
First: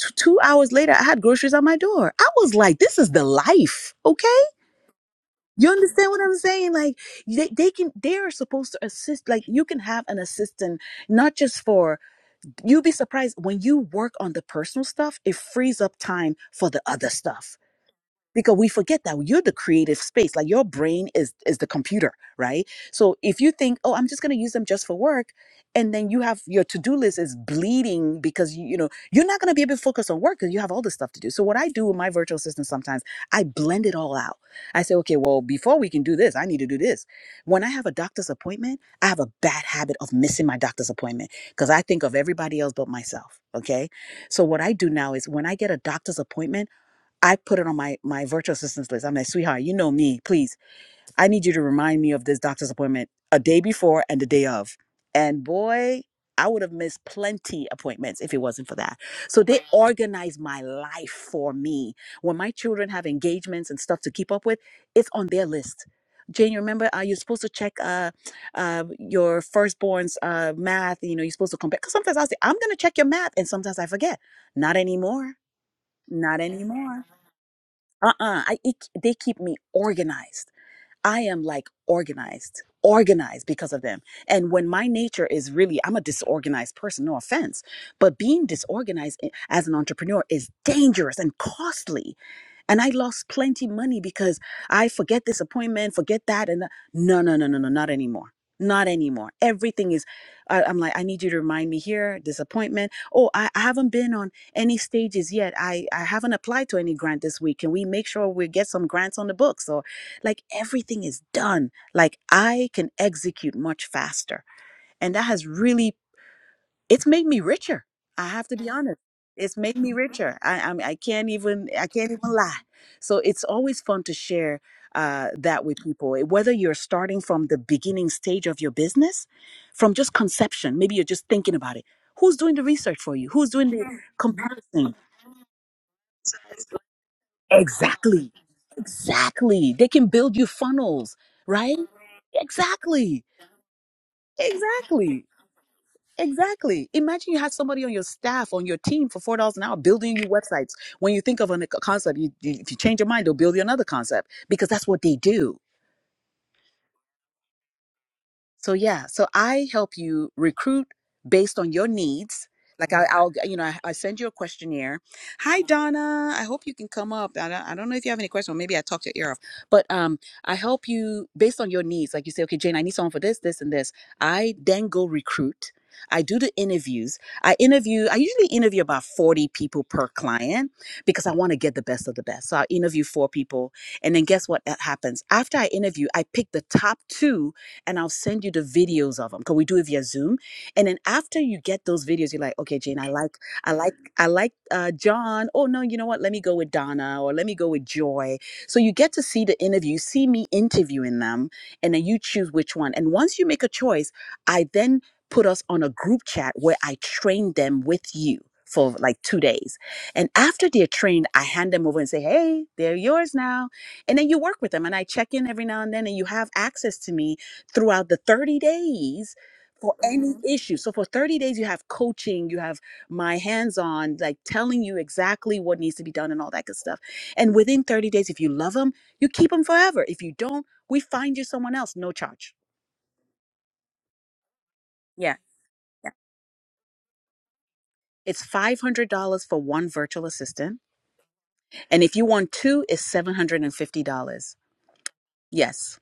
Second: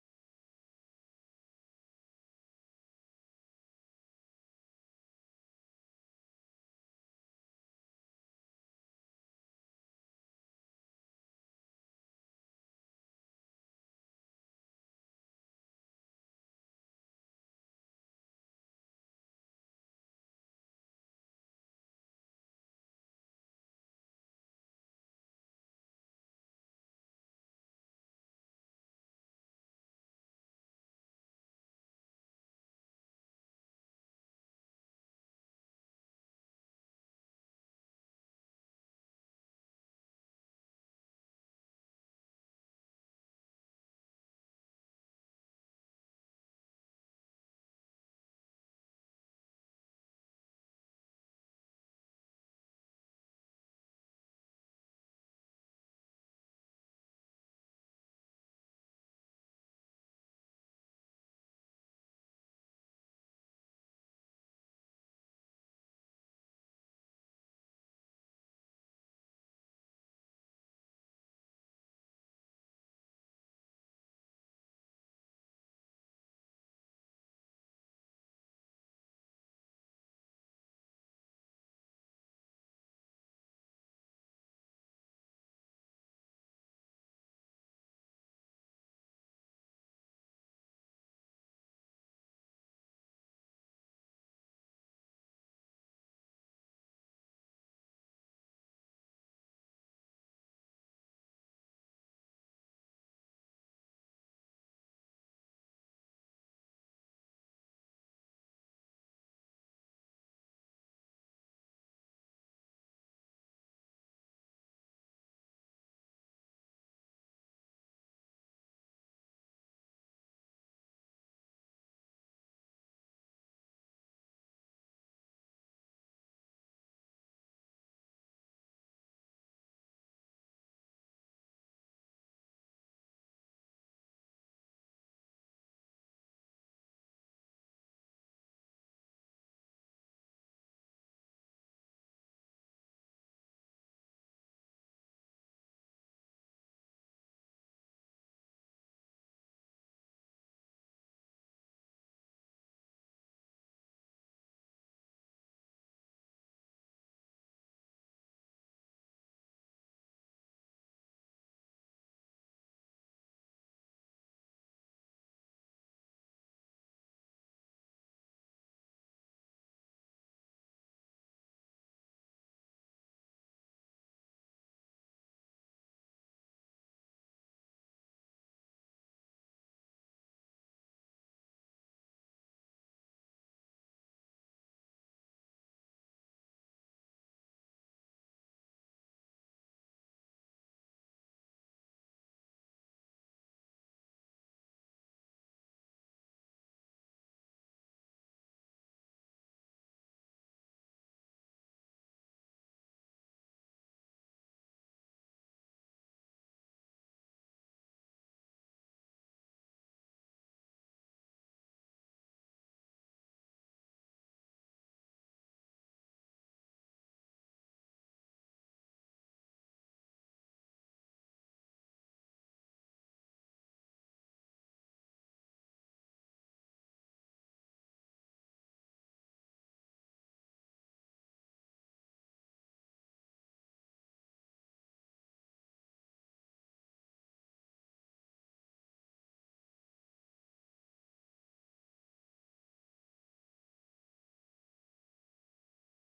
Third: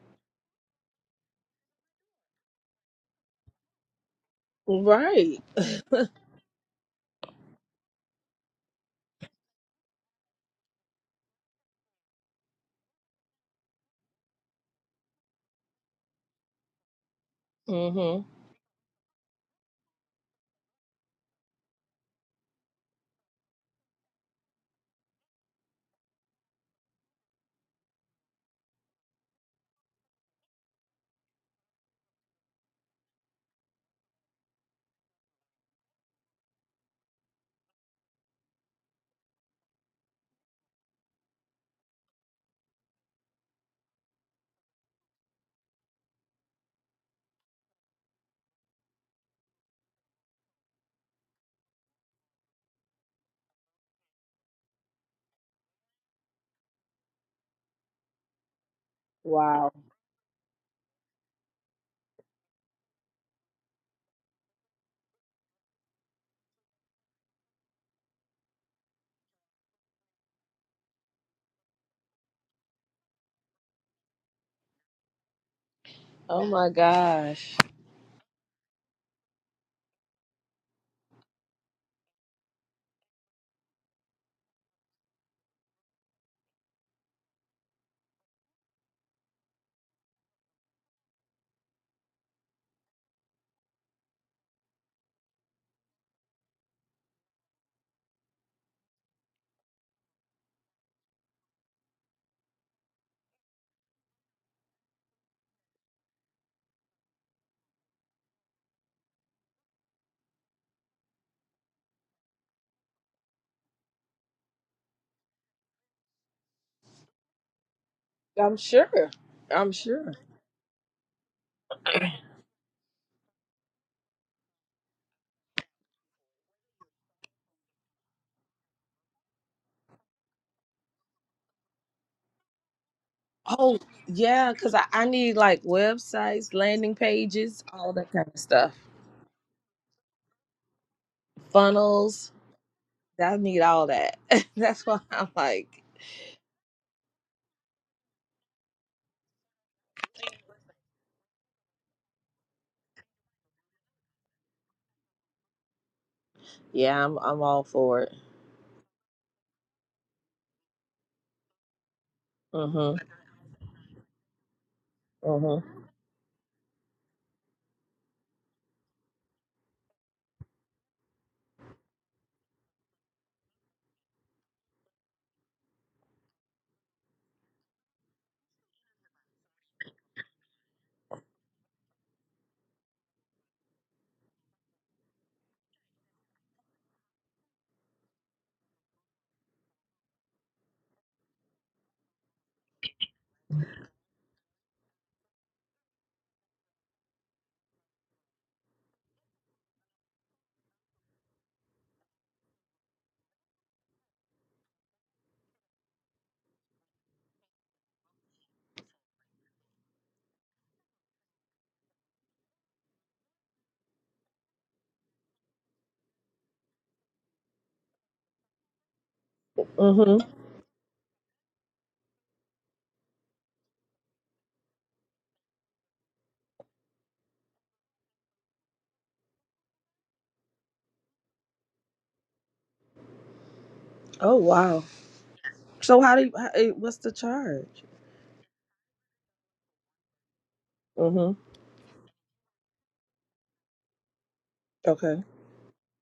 T- two hours later, I had groceries on my door. I was like, this is the life, okay?
Right.
You understand what I'm saying? Like, they, they can, they are supposed to assist. Like, you can have an assistant, not just for you'd be surprised when you work on the personal stuff, it frees up time for the other stuff
Mhm.
because we forget that you're the creative space like your brain is is the computer right so if you think oh i'm just going to use them just for work and then you have your to-do list is bleeding because you, you know you're not going to be able to focus on work because you have all this stuff to do so what i do with my virtual assistant sometimes i blend it all out i say okay well before we can do this i need to do this when i have a doctor's appointment i have a bad habit of missing my doctor's appointment because i think of everybody else but myself okay so what i do now is when i get a doctor's appointment I put it on my my virtual assistants list. I'm like, sweetheart, you know me. Please, I need you to remind me of this doctor's appointment a day before and the day of. And boy, I would have missed plenty appointments if it wasn't for that. So they
Wow.
Wow. organize my life for me. When my children have engagements and stuff to keep up with, it's on their list. Jane, you remember uh, you're supposed to check uh, uh, your firstborn's uh, math. You know, you're supposed to compare. Because sometimes I'll say, I'm going to check your math. And sometimes I forget. Not anymore. Not
Oh my
anymore
gosh.
uh-uh I, it, they keep me organized i am like organized organized because of them and when my nature is really i'm a disorganized person no offense but being disorganized i- as an entrepreneur is dangerous and costly and I lost plenty money because I forget this appointment, forget that. And no, no, no, no, no, not anymore. Not anymore. Everything is, I, I'm like, I need you to remind me here, this appointment. Oh, I, I haven't been on any stages yet. I, I haven't applied to any grant this week. Can we make sure we get some grants on the books? Or like everything is done. Like I can execute much faster. And that has really it's made me richer. I have to
I'm
be honest.
sure.
It's
I'm
made me
sure.
richer. I I, I can't even I can't even lie. So it's always fun to share uh, that with people. eh, Whether you're starting from the beginning stage of your business, from just conception, maybe you're just thinking about it. Who's doing the research for you? Who's doing
Oh
the
yeah, because I,
comparison?
I need like websites, landing pages, all that kind
Exactly,
of stuff.
exactly. They can build you funnels, right?
Funnels.
Exactly,
I need all that. That's why
exactly.
I'm like,
Exactly. Imagine you had somebody on your staff, on your team for four dollars an hour building you websites. When you think of a concept, you, you, if you change your mind, they'll build you another concept because that's what they do.
yeah, I'm I'm all for it.
So yeah, so I help you recruit based on your needs. Like I,
Mm-hmm.
I'll, you know, I, I send you a questionnaire. Hi,
Mm-hmm.
Donna. I hope you can come up. I don't, I don't know if you have any questions, or maybe I talked your ear off. But um, I help you based on your needs. Like you say, okay, Jane, I need someone for this, this, and this. I then go recruit. I do the interviews. I interview. I usually interview about forty people per client because I want to get the best of the best. So I interview four people, and then guess what happens after I interview? I pick the top two and I'll send you the videos of them because we do it via Zoom. And then after you get those videos, you're like, okay, Jane, I like, I like, I like uh, John. Oh no, you know what? Let me go with Donna or let me go with Joy. So you get to see the interview, you see me interviewing them, and then you choose which one. And once you make a choice, I then put us on a group chat where I train them with you for like two days. And after they're trained, I hand them over and say, hey, they're yours now. And then you work with them and I check in every now and then and you have access to me throughout the 30 days for
Mm-hmm.
any Mhm. issue. So for 30 days you have coaching, you have my hands-on like telling you exactly what needs to be done and all that good stuff. And within 30 days if you love them, you keep them forever. If you don't, we find you someone else, no charge.
Oh wow.
Yeah.
So
Yeah.
how do you, how, eh, what's the charge?
It's $500 for one virtual assistant,
Mm-hmm.
and if you want two it's $750.
Okay.
Yes.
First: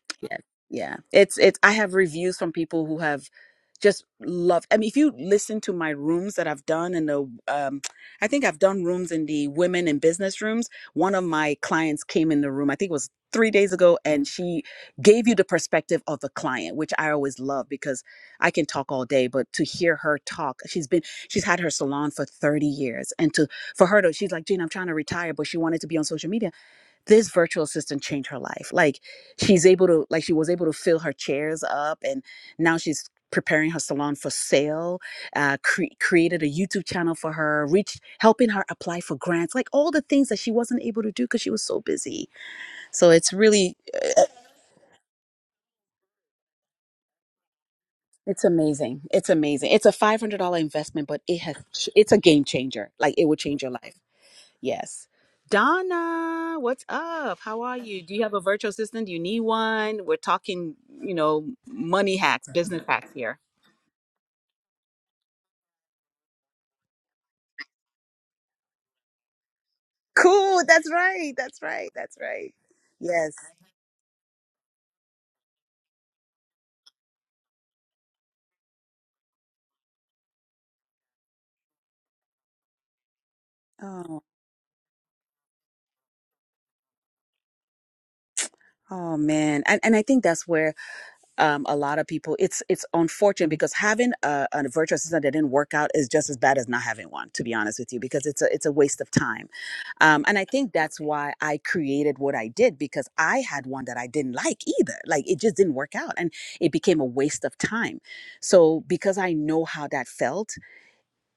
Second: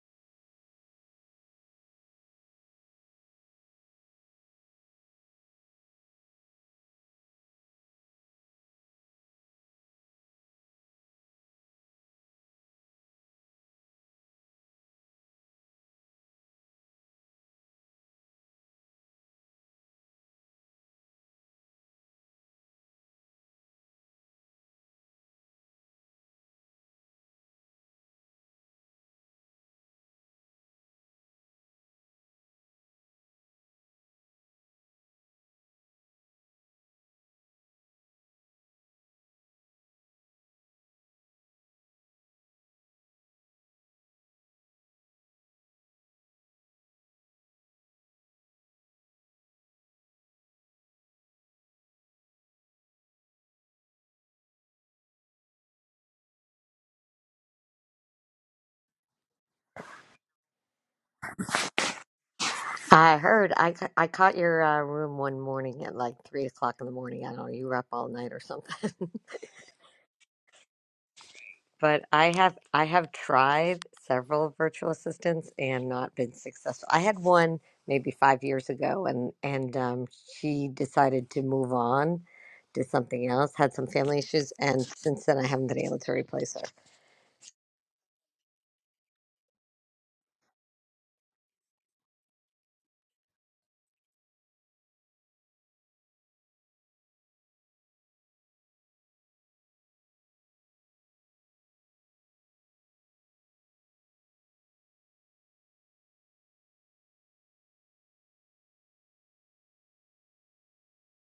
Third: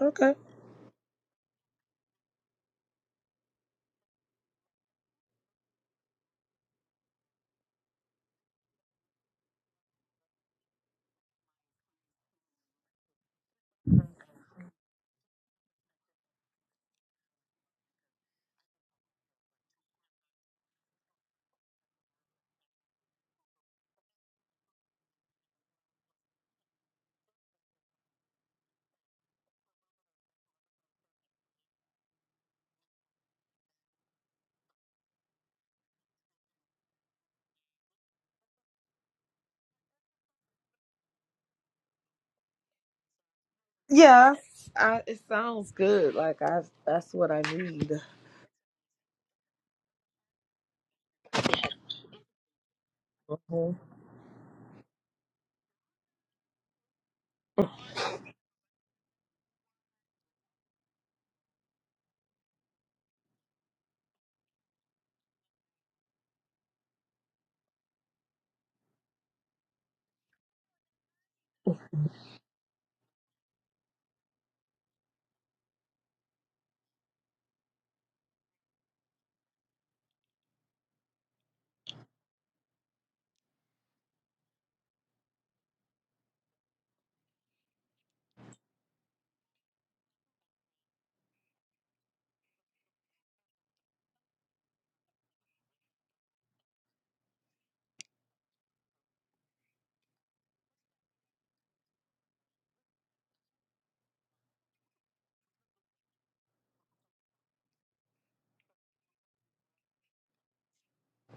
Okay.
yeah yeah it's it's i have reviews from people who have just loved i mean if you listen to my rooms that i've done in the um i think i've done rooms in the women in business rooms one of my clients came in the room i think it was three days ago and she gave you the perspective of the client which i always love because i can talk all day but to hear her talk she's been she's had her salon for 30 years and to for her to she's like gene i'm trying to retire but she wanted to be on social media this virtual assistant changed her life. Like she's able to, like she was able to fill her chairs up, and now she's preparing her salon for sale. Uh, cre- created a YouTube channel for her, reached, helping her apply for grants, like all the things that she wasn't able to do because she was so busy. So it's really,
Yeah. I, it sounds good. Like I that's what I need.
it's amazing. It's amazing. It's a five hundred dollar investment, but it has, it's a game changer. Like it will change your
Mhm.
life. Yes. Donna, what's up? How are you? Do you have a virtual assistant? Do you need one? We're talking, you know, money hacks, business hacks
I
here.
heard. I, ca- I caught your uh, room one morning at like three o'clock in the morning. I don't know. You were up all night or something.
Cool. That's right. That's right.
But
That's
I
right.
have I have
Yes.
tried several virtual assistants and not been successful. I had one maybe five years ago, and and um, she decided to move on, did something else, had some family
Oh,
issues, and since then I haven't been able to replace her.
oh man. And and I think that's where um, a lot of people it's it's unfortunate because having a, a virtual assistant that didn't work out is just as bad as not having one to be honest with you because it's a it's a waste of time um, and i think that's why i created what i did because i had one that i didn't like either like it just didn't work out and it became a waste of time so because i know how that felt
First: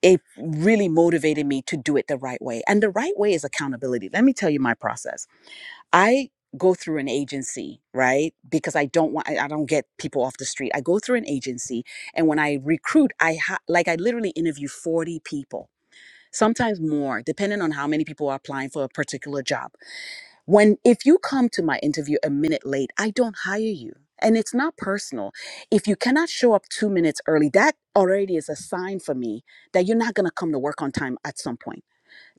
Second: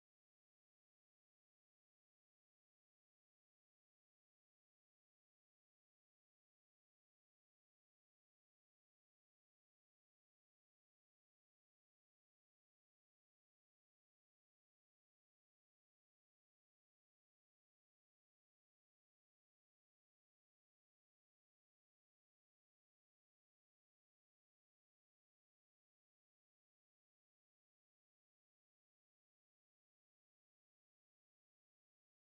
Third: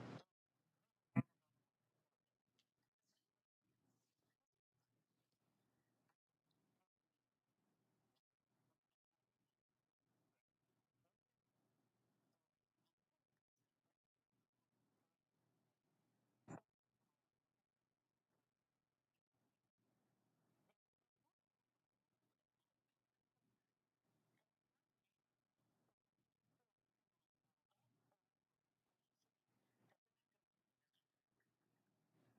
it really motivated me to do it the right way and the right way is accountability let me tell you my process I go through an agency, right? Because I don't want, I, I don't get people off the street. I go through an agency, and when I recruit, I ha- like I literally interview forty people, sometimes more, depending on how many people are applying for a particular job. When if you come to my interview a minute late, I don't hire you. And it's not personal. If you cannot show up two minutes early, that already is a sign for me that you're not going to come to work on time at some point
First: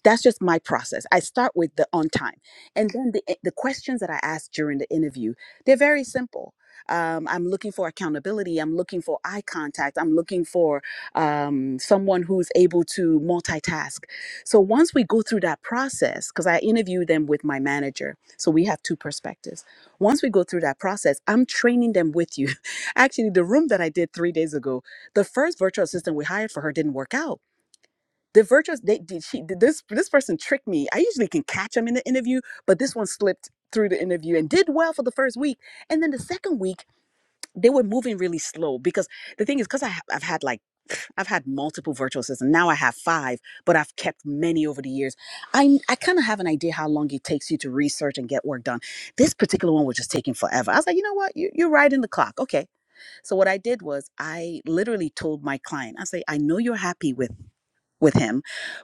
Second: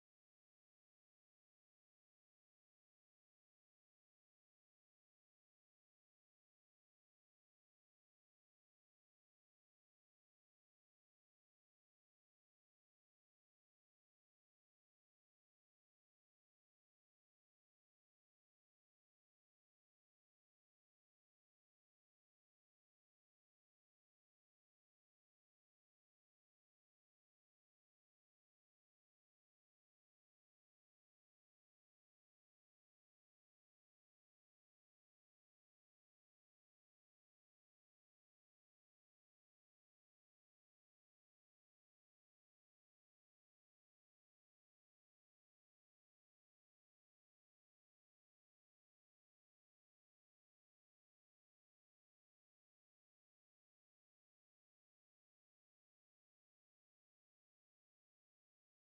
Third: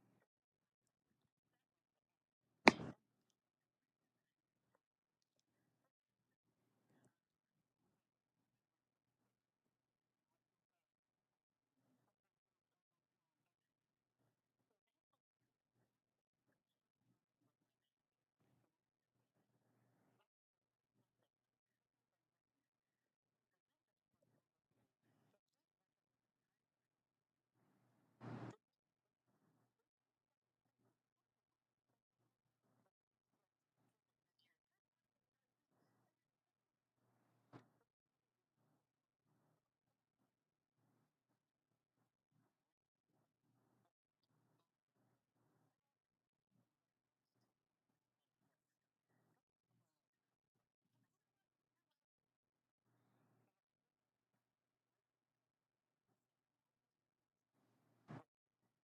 that's just my process. I start with the on time. And then the, eh, the questions that I ask during the interview, they're very simple. Um, I'm looking for accountability. I'm looking for eye contact. I'm looking for um, someone who's able to multitask. So once we go through that process, because I interview them with my manager, so we have two perspectives. Once we go through that process, I'm training them with you. Actually, the room that I did three days ago, the first virtual assistant we hired for her didn't work out the virtuous they did she did this this person tricked me. I usually can catch them in the interview, but this one slipped through the interview and did well for the first week. And then the second week, they were moving really slow because the thing is, because I, I've had like, I've had multiple virtual assistants. Now I have five, but I've kept many over the years. I, I kind of have an idea how long it takes you to research and get work done. This particular one was just taking forever. I was like, you know what? You, you're right in the clock. Okay. So what I did was I literally told my client, I say, I know you're happy with with him,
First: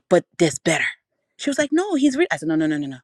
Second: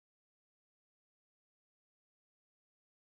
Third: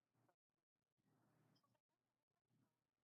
but there's better. She was like, no, he's real. I said, no, no, no, no, no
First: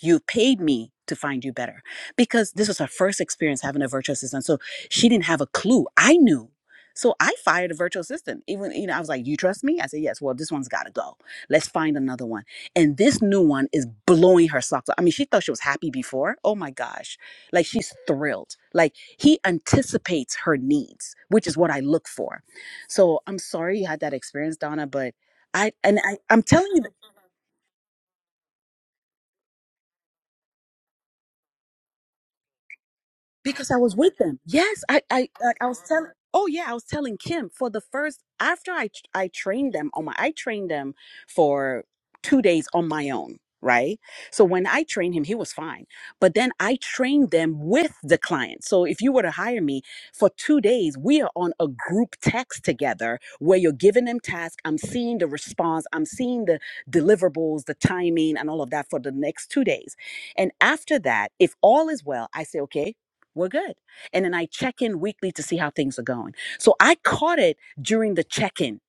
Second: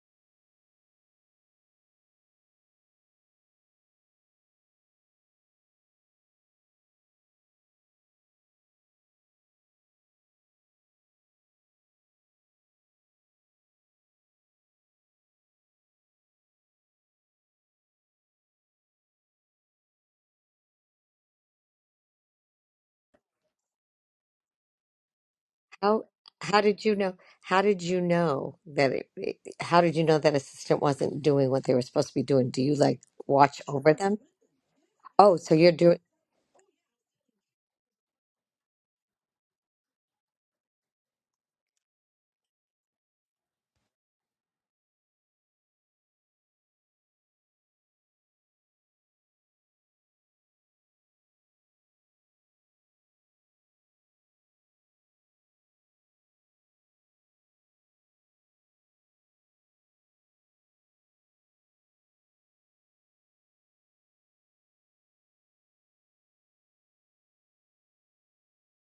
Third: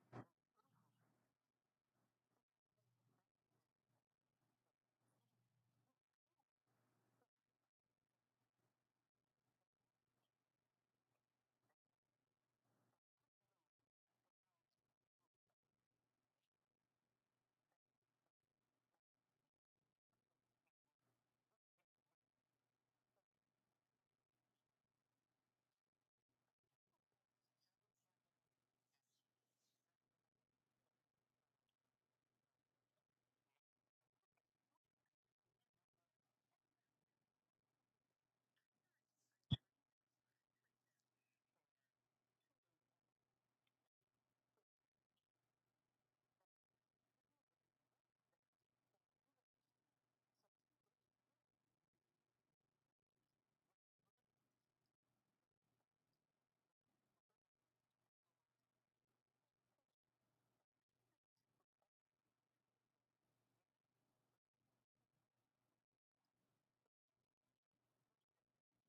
you paid me to find you better because this was her first experience having a virtual assistant so she didn't have a clue i knew so i fired a virtual assistant even you know i was like you trust me i said yes well this one's got to go let's find another one and this new one is blowing her socks off i mean she thought she was happy before oh my gosh like she's thrilled like he anticipates her needs which is what i look for so i'm sorry you had that experience donna but i and
How
I, i'm
how
telling you
did you know? How did you know that it? it- How did you know that assistant wasn't doing what they were supposed to be doing? Do you like watch
because I
over
was with
them?
them. Yes, I I
Oh, so
like I
you're
was
doing,
telling. Oh yeah, I was telling Kim for the first after I I trained them on my I trained them for two days on my own. Right. So when I trained him, he was fine. But then I trained them with the client. So if you were to hire me for two days, we are on a group text together where you're giving them tasks. I'm seeing the response. I'm seeing the deliverables, the timing, and all of that for the next two days. And after that, if all is well, I say, okay, we're good. And then I check in weekly to see how things are going. So I caught it during the check in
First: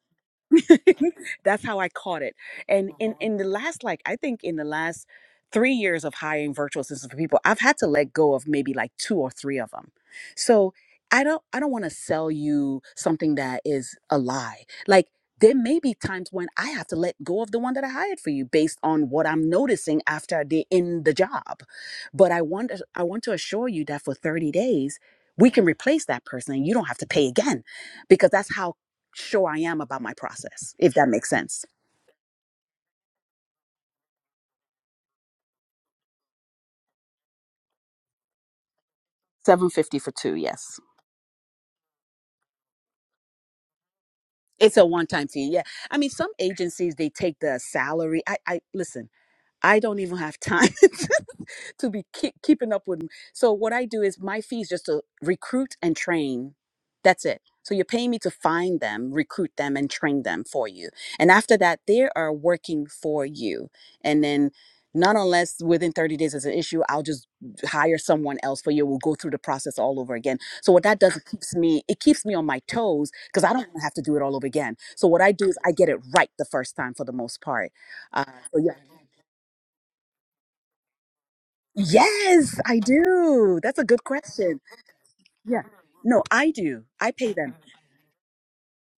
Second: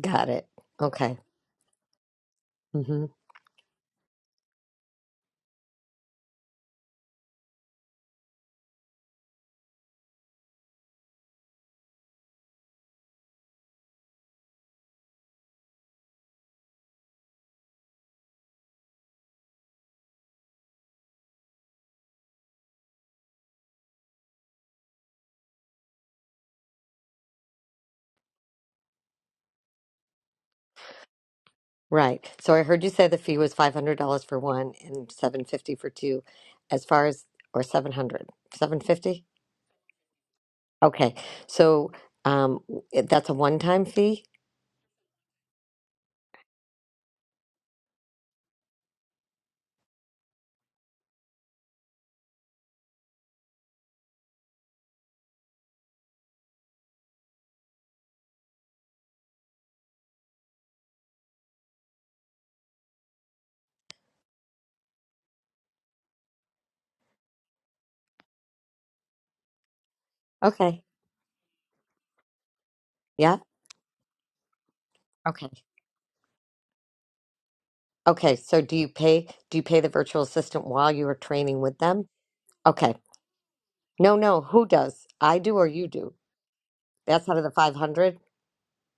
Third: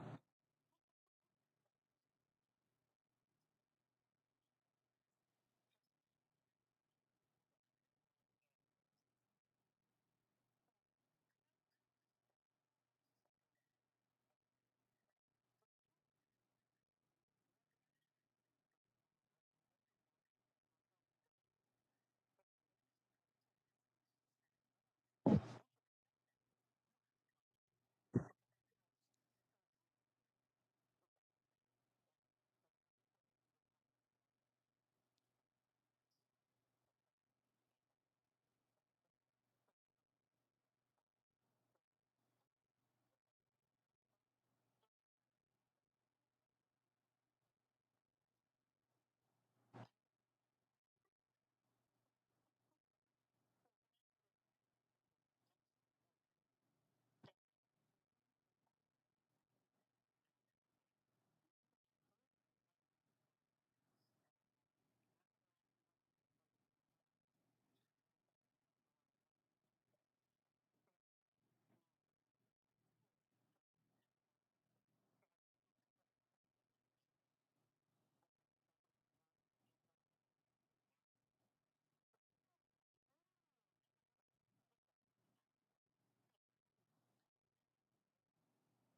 got it. Okay.
That's how I caught it. And
hmm
in in the last like I think in the last 3 years of hiring virtual assistants for people, I've had to let go of maybe like two or three of them. So, I don't I don't want to sell you something that is a lie. Like there may be times when I have to let go of the one that I hired for you based on what I'm noticing after they're in the job. But I want I want to assure you that for 30 days we can replace that person and you don't have to pay again because that's how sure I am about my process, if that makes sense.
Right. So I heard you say the fee was $500 for one and 750 for two, as far as, or seven hundred, seven fifty.
750 for two, yes.
Okay. So um, w- eh, that's a one-time fee?
It's a one time fee. Yeah. I mean, some agencies, they take the salary. I, I listen. I don't even have time to be keep, keeping up with them. So what I do is my fee is just to recruit and train. That's it. So you're paying me to find them, recruit them, and train them for you. And after that, they are working for you. And then, not unless within 30 days is an issue, I'll just hire someone else for you. We'll go through the process all over again. So what
Okay.
that does, it keeps me, it keeps me on my toes
Yeah.
because I don't wanna have to do it all over again. So what I do
Okay.
is I get it right the first time for the most part. Uh,
Okay.
so
So
yeah,
do you pay, do you pay the virtual assistant while you are training with them?
Yes, I
Okay.
do. That's a good
No, no.
question.
Who does? I do
Yeah.
or you do?
No, I do. I
That's
pay
out of the
them.
500?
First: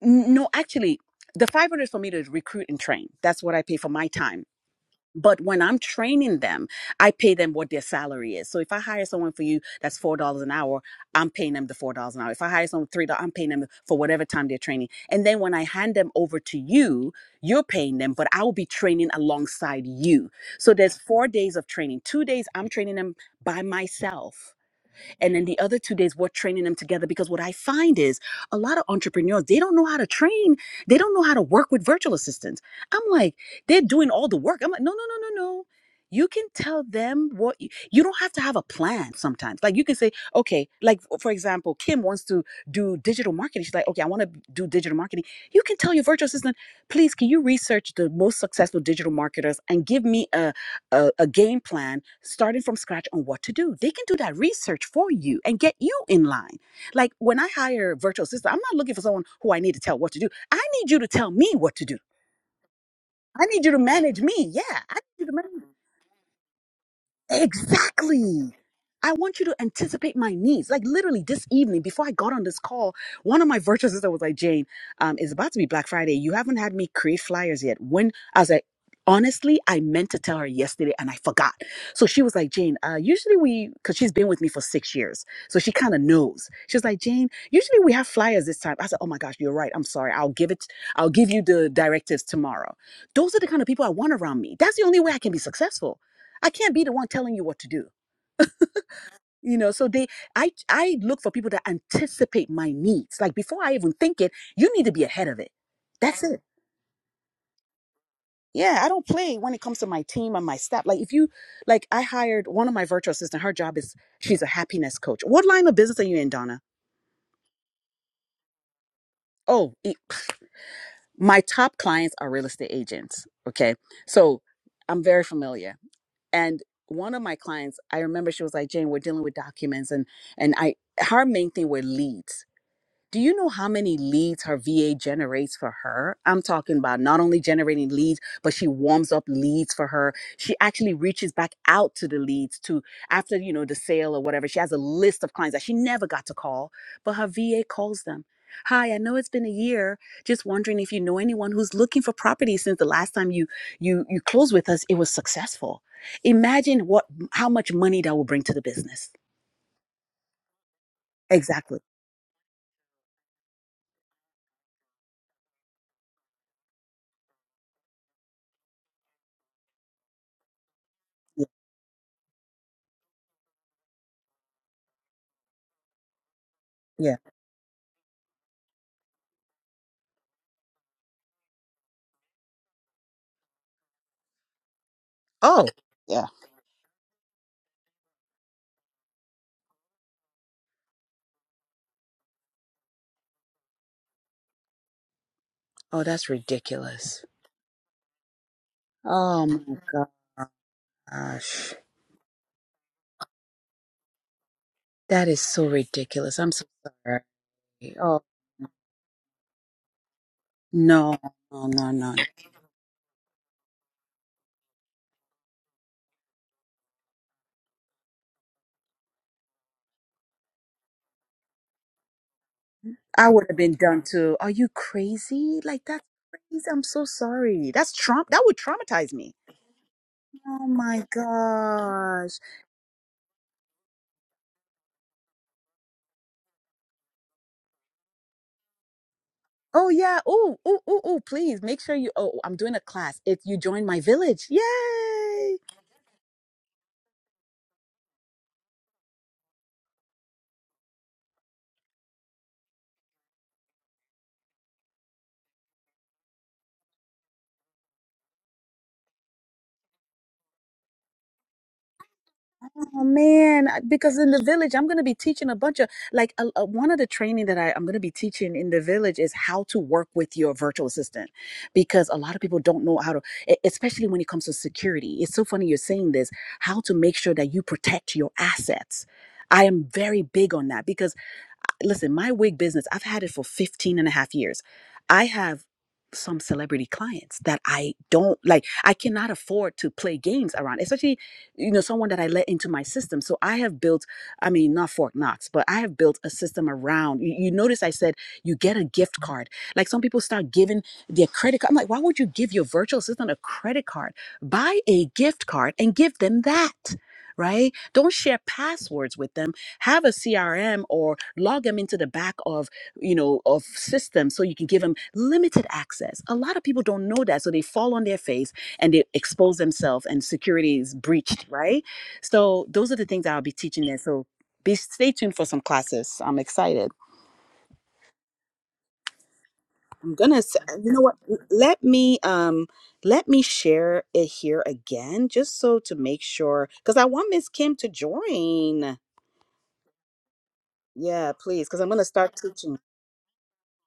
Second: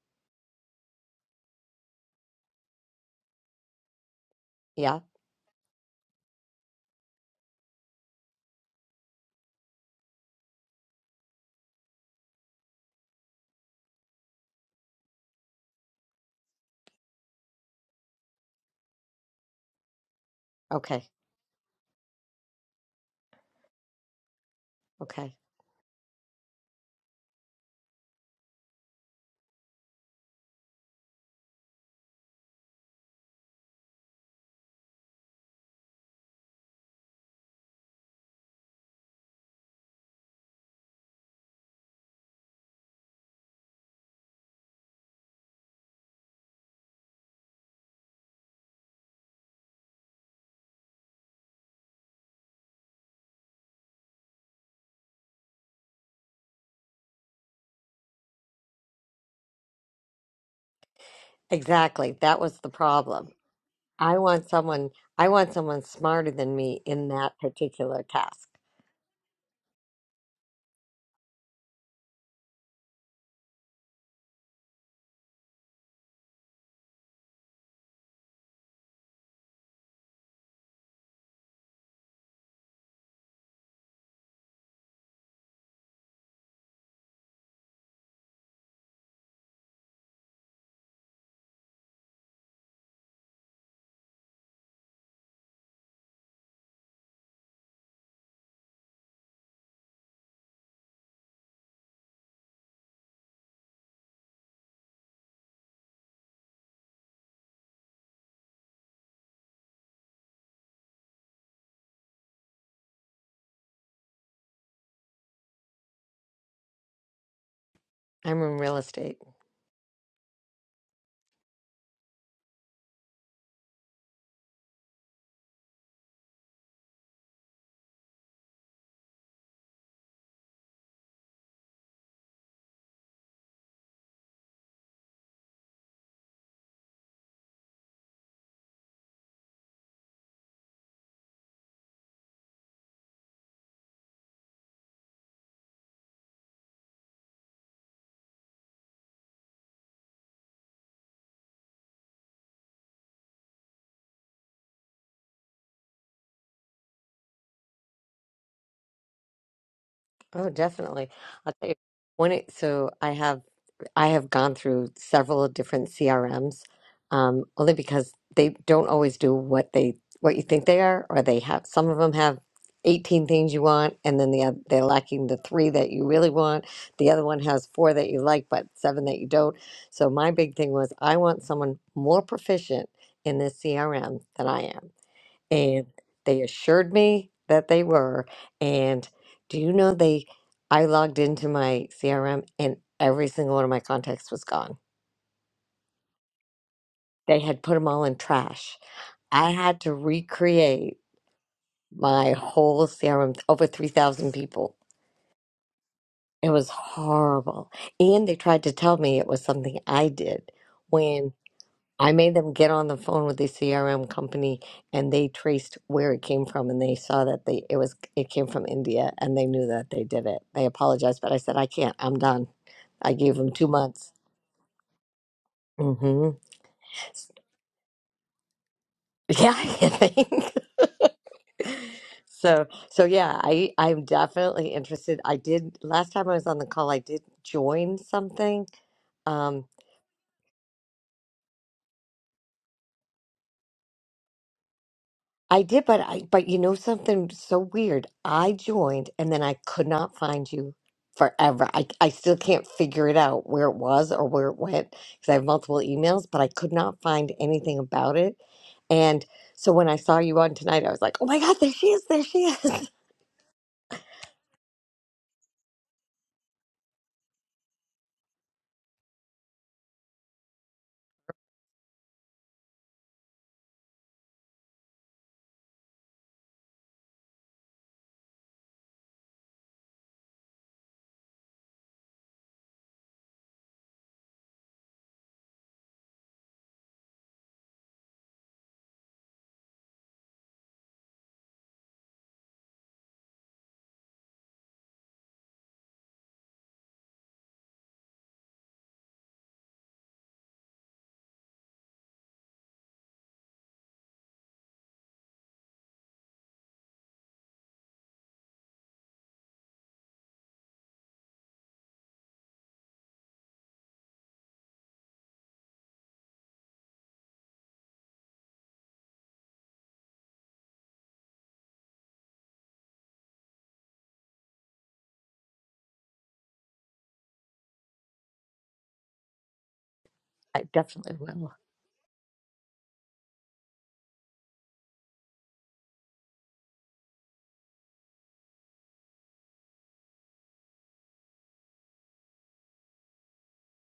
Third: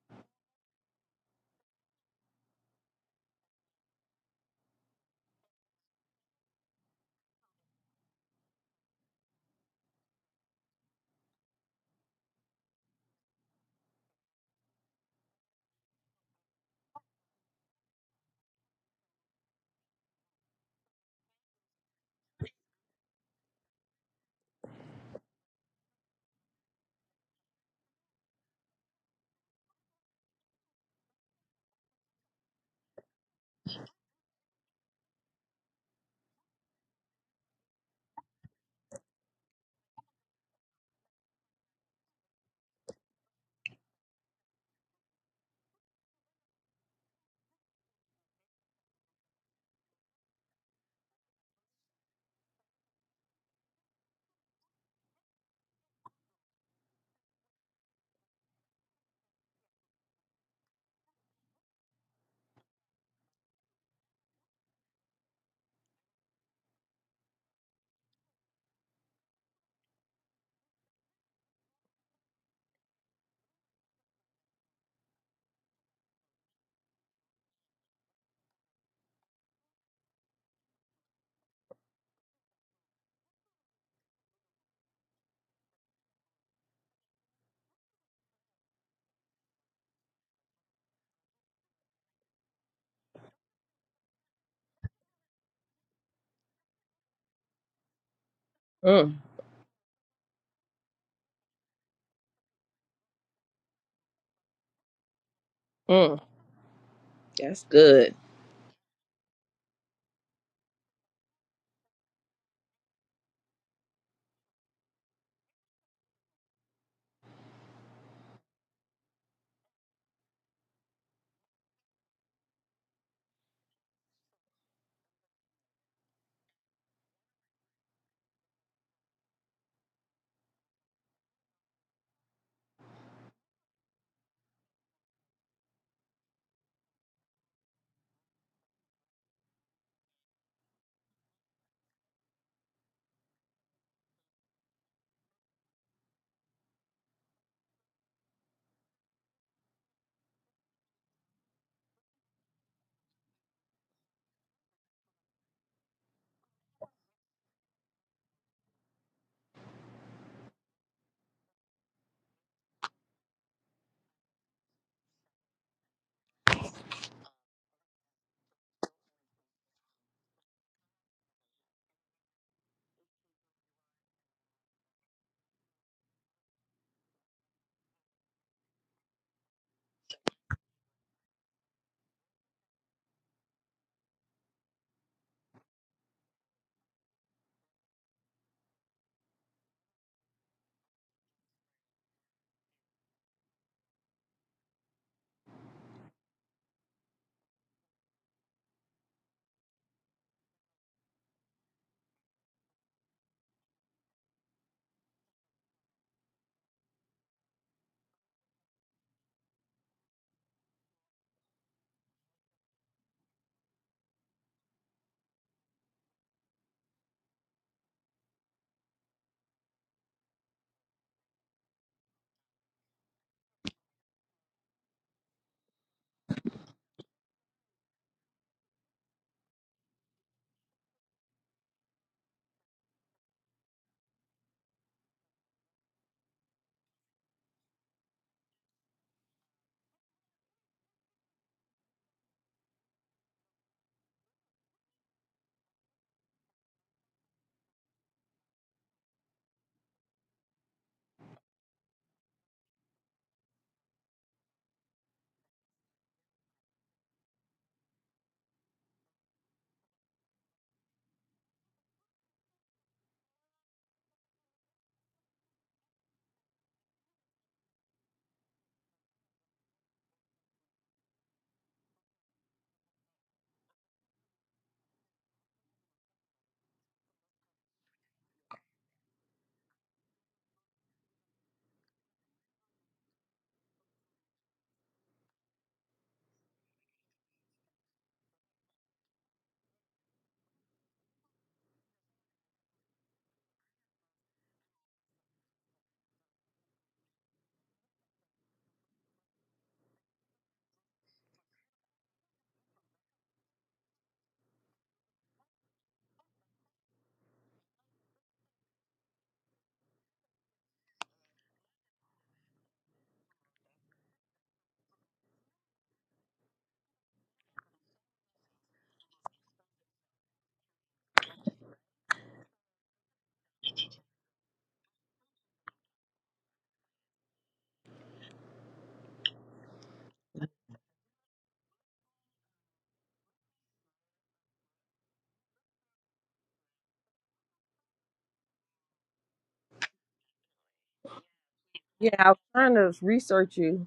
N- No, actually, the 500 is for me to recruit and train. That's what I pay for my time.
Yeah.
But when I'm training them, I pay them what their salary is. So if I hire someone for you that's $4 an hour, I'm paying them the $4 an hour. If I hire someone for $3, I'm paying them for whatever time they're training. And then when I hand them over to you, you're paying them, but I will be training alongside you. So there's
Okay.
four days of training. Two days I'm training them by myself and
Okay.
then the other two days, we're training them together because what I find is a lot of entrepreneurs, they don't know how to train. They don't know how to work with virtual assistants. I'm like, they're doing all the work. I'm like, no, no, no, no, no. You can tell them what you, you don't have to have a plan sometimes. Like you can say, okay, like for example, Kim wants to do digital marketing. She's like, okay, I want to do digital marketing. You can tell your virtual assistant, please, can you research the most successful digital marketers and give me a a, a game plan starting from scratch on what to do. They can do that research for you and get you in line. Like when I hire a virtual assistant, I'm not looking for someone who I need to tell what to do. I need you to tell me what to do.
Exactly. That was the problem.
I need you to
I
manage me.
want
Yeah,
someone
I need you
I
to
want
manage.
someone smarter than me in that particular task.
Exactly. I want you to anticipate my needs. Like literally this evening, before I got on this call, one of my virtual sisters was like, Jane, um, it's about to be Black Friday. You haven't had me create flyers yet. When I was like, honestly, I meant to tell her yesterday and I forgot. So she was like, Jane, uh, usually we, because she's been with me for six years. So she kind of knows. She was like, Jane, usually we have flyers this time. I said, oh my gosh, you're right. I'm sorry. I'll give it, I'll give you the directives tomorrow. Those are the kind of people I want around me. That's the only way I can be successful. I can't be the one telling you what to do.
Mm,
You know, so they I I look for people that anticipate my needs. Like before I even think it, you need to be ahead of it.
mm.
That's it.
That's good.
Yeah, I don't play when it comes to my team and my staff. Like if you like I hired one of my virtual assistant, her job is she's a happiness coach. What line of business are you in, Donna?
I'm in real estate.
Oh, it, my top clients are real estate agents. Okay. So I'm very familiar. And one of my clients, I remember she was like, Jane, we're dealing with documents and and I her main thing were leads Do you know how many leads her VA generates for her? I'm talking about not only generating leads, but she warms up leads for her. She actually reaches back out to the leads to after, you know, the sale or whatever. She has a list of clients that she never got to call, but her VA calls them. Hi, I know it's been a year. Just wondering if you know anyone who's looking for property since the last time you you you closed with us, it was successful. Imagine what how much money that will bring to the business.
Oh, definitely. I'll tell you.
Exactly.
When it, so I have I have gone through several different CRMs, um, only because they don't always do what they what you think they are, or they
Yeah.
have some of them have eighteen things you want, and then the other, they're lacking the three that you really want. The
yeah.
other one has four that you like, but seven that you don't. So my big thing was I want someone more proficient in this CRM than I am
Oh.
and
yeah.
they assured me that they were. And do you know they? I logged into my CRM and every single one of my contacts was gone.
Oh, that's ridiculous.
They had put them all in trash.
Oh
I had to
my
recreate
gosh.
my whole CRM, over 3,000 people.
That is so ridiculous.
It
I'm so
was
sorry.
horrible.
Oh,
And they tried to tell me it was something I did
no,
when.
no, no,
I
no.
made them get on the phone with the CRM company and they traced where it came from and they saw that they it was it came from India and they knew that they did it. They apologized, but I said I can't. I'm done. I
I
gave
would
them
have
2
been done
months.
too. Are you crazy? Like,
mm
that's
Mhm.
crazy. I'm so sorry. That's Trump. That would traumatize me.
Yeah, I think.
Oh my gosh.
So, so yeah, I I'm definitely interested. I did last time I was on the call, I did join something. Um,
Oh, yeah. Oh, oh, oh, oh, please make sure you. Oh, I'm doing a class. If you join my village. Yay.
I did, but I but you know something so weird. I joined and then I could not find you forever. I I still can't figure it out where it was or where it went because I have multiple emails, but I could not find anything about it. And so when I saw you on tonight, I was like, "Oh my God, there she is! There she is!"
Oh man, I- because in the village, I'm going to be teaching a bunch of like a, a- one of the training that I, I'm going to be teaching in the village is how to work with your virtual assistant because a lot of people don't know how to, e- especially when it comes to security. It's so funny you're saying this, how to make sure that you protect your assets. I am very big on that because listen, my wig business, I've had it for 15 and a half years. I have some celebrity clients that I don't like, I cannot afford to play games around, especially, you know, someone that I let into my system. So I have built, I mean, not Fort Knox, but I have built a system around. You, you notice I said you get a gift card. Like some people start giving their credit card. I'm like, why would you give your virtual assistant a credit card? Buy a gift card and give them that, right? Don't share passwords with them have a crm or log them into the back of you know of systems so you can give them limited access a lot of people don't know that so they fall on their face and they expose themselves and security is breached right so those are the things that i'll be teaching there so be stay tuned for some classes i'm excited i'm gonna s-
I
you know what
definitely will.
let me um let me share it here again just so to make sure because i want miss kim to join yeah please because i'm gonna
Yeah, I
start
was
teaching
trying to research you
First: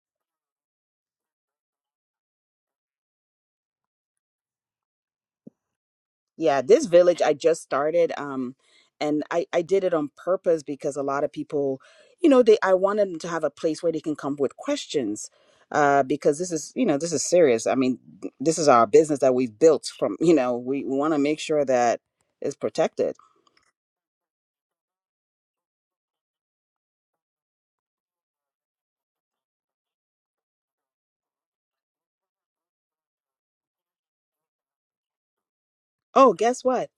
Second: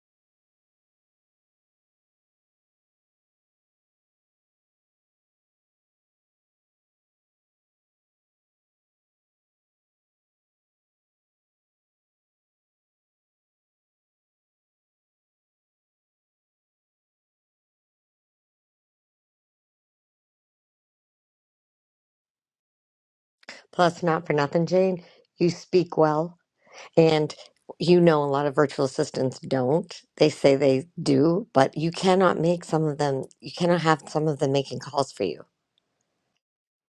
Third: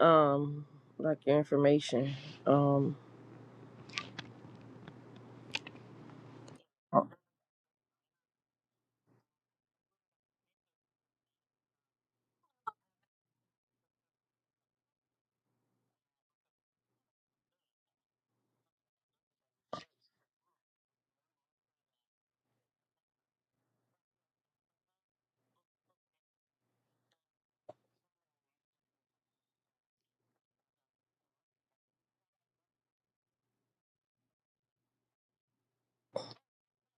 um like your information. Um
Yeah, this
Oh,
village I just started, um, and I I did it on purpose because a lot of people, you know, they I wanted them to have a place where they can come with questions, uh, because this is you know this is serious. I mean, this is our business that we've built from. You know, we want to make sure that it's protected.
Plus, not for nothing, Jane, you speak well. And you know, a lot of virtual assistants don't. They say they do, but you cannot make some of them, you cannot have some of them making calls for you.
Oh, guess what?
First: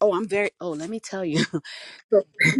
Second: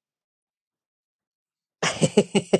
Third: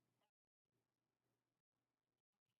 Oh, I'm very. Oh, let me tell you. So-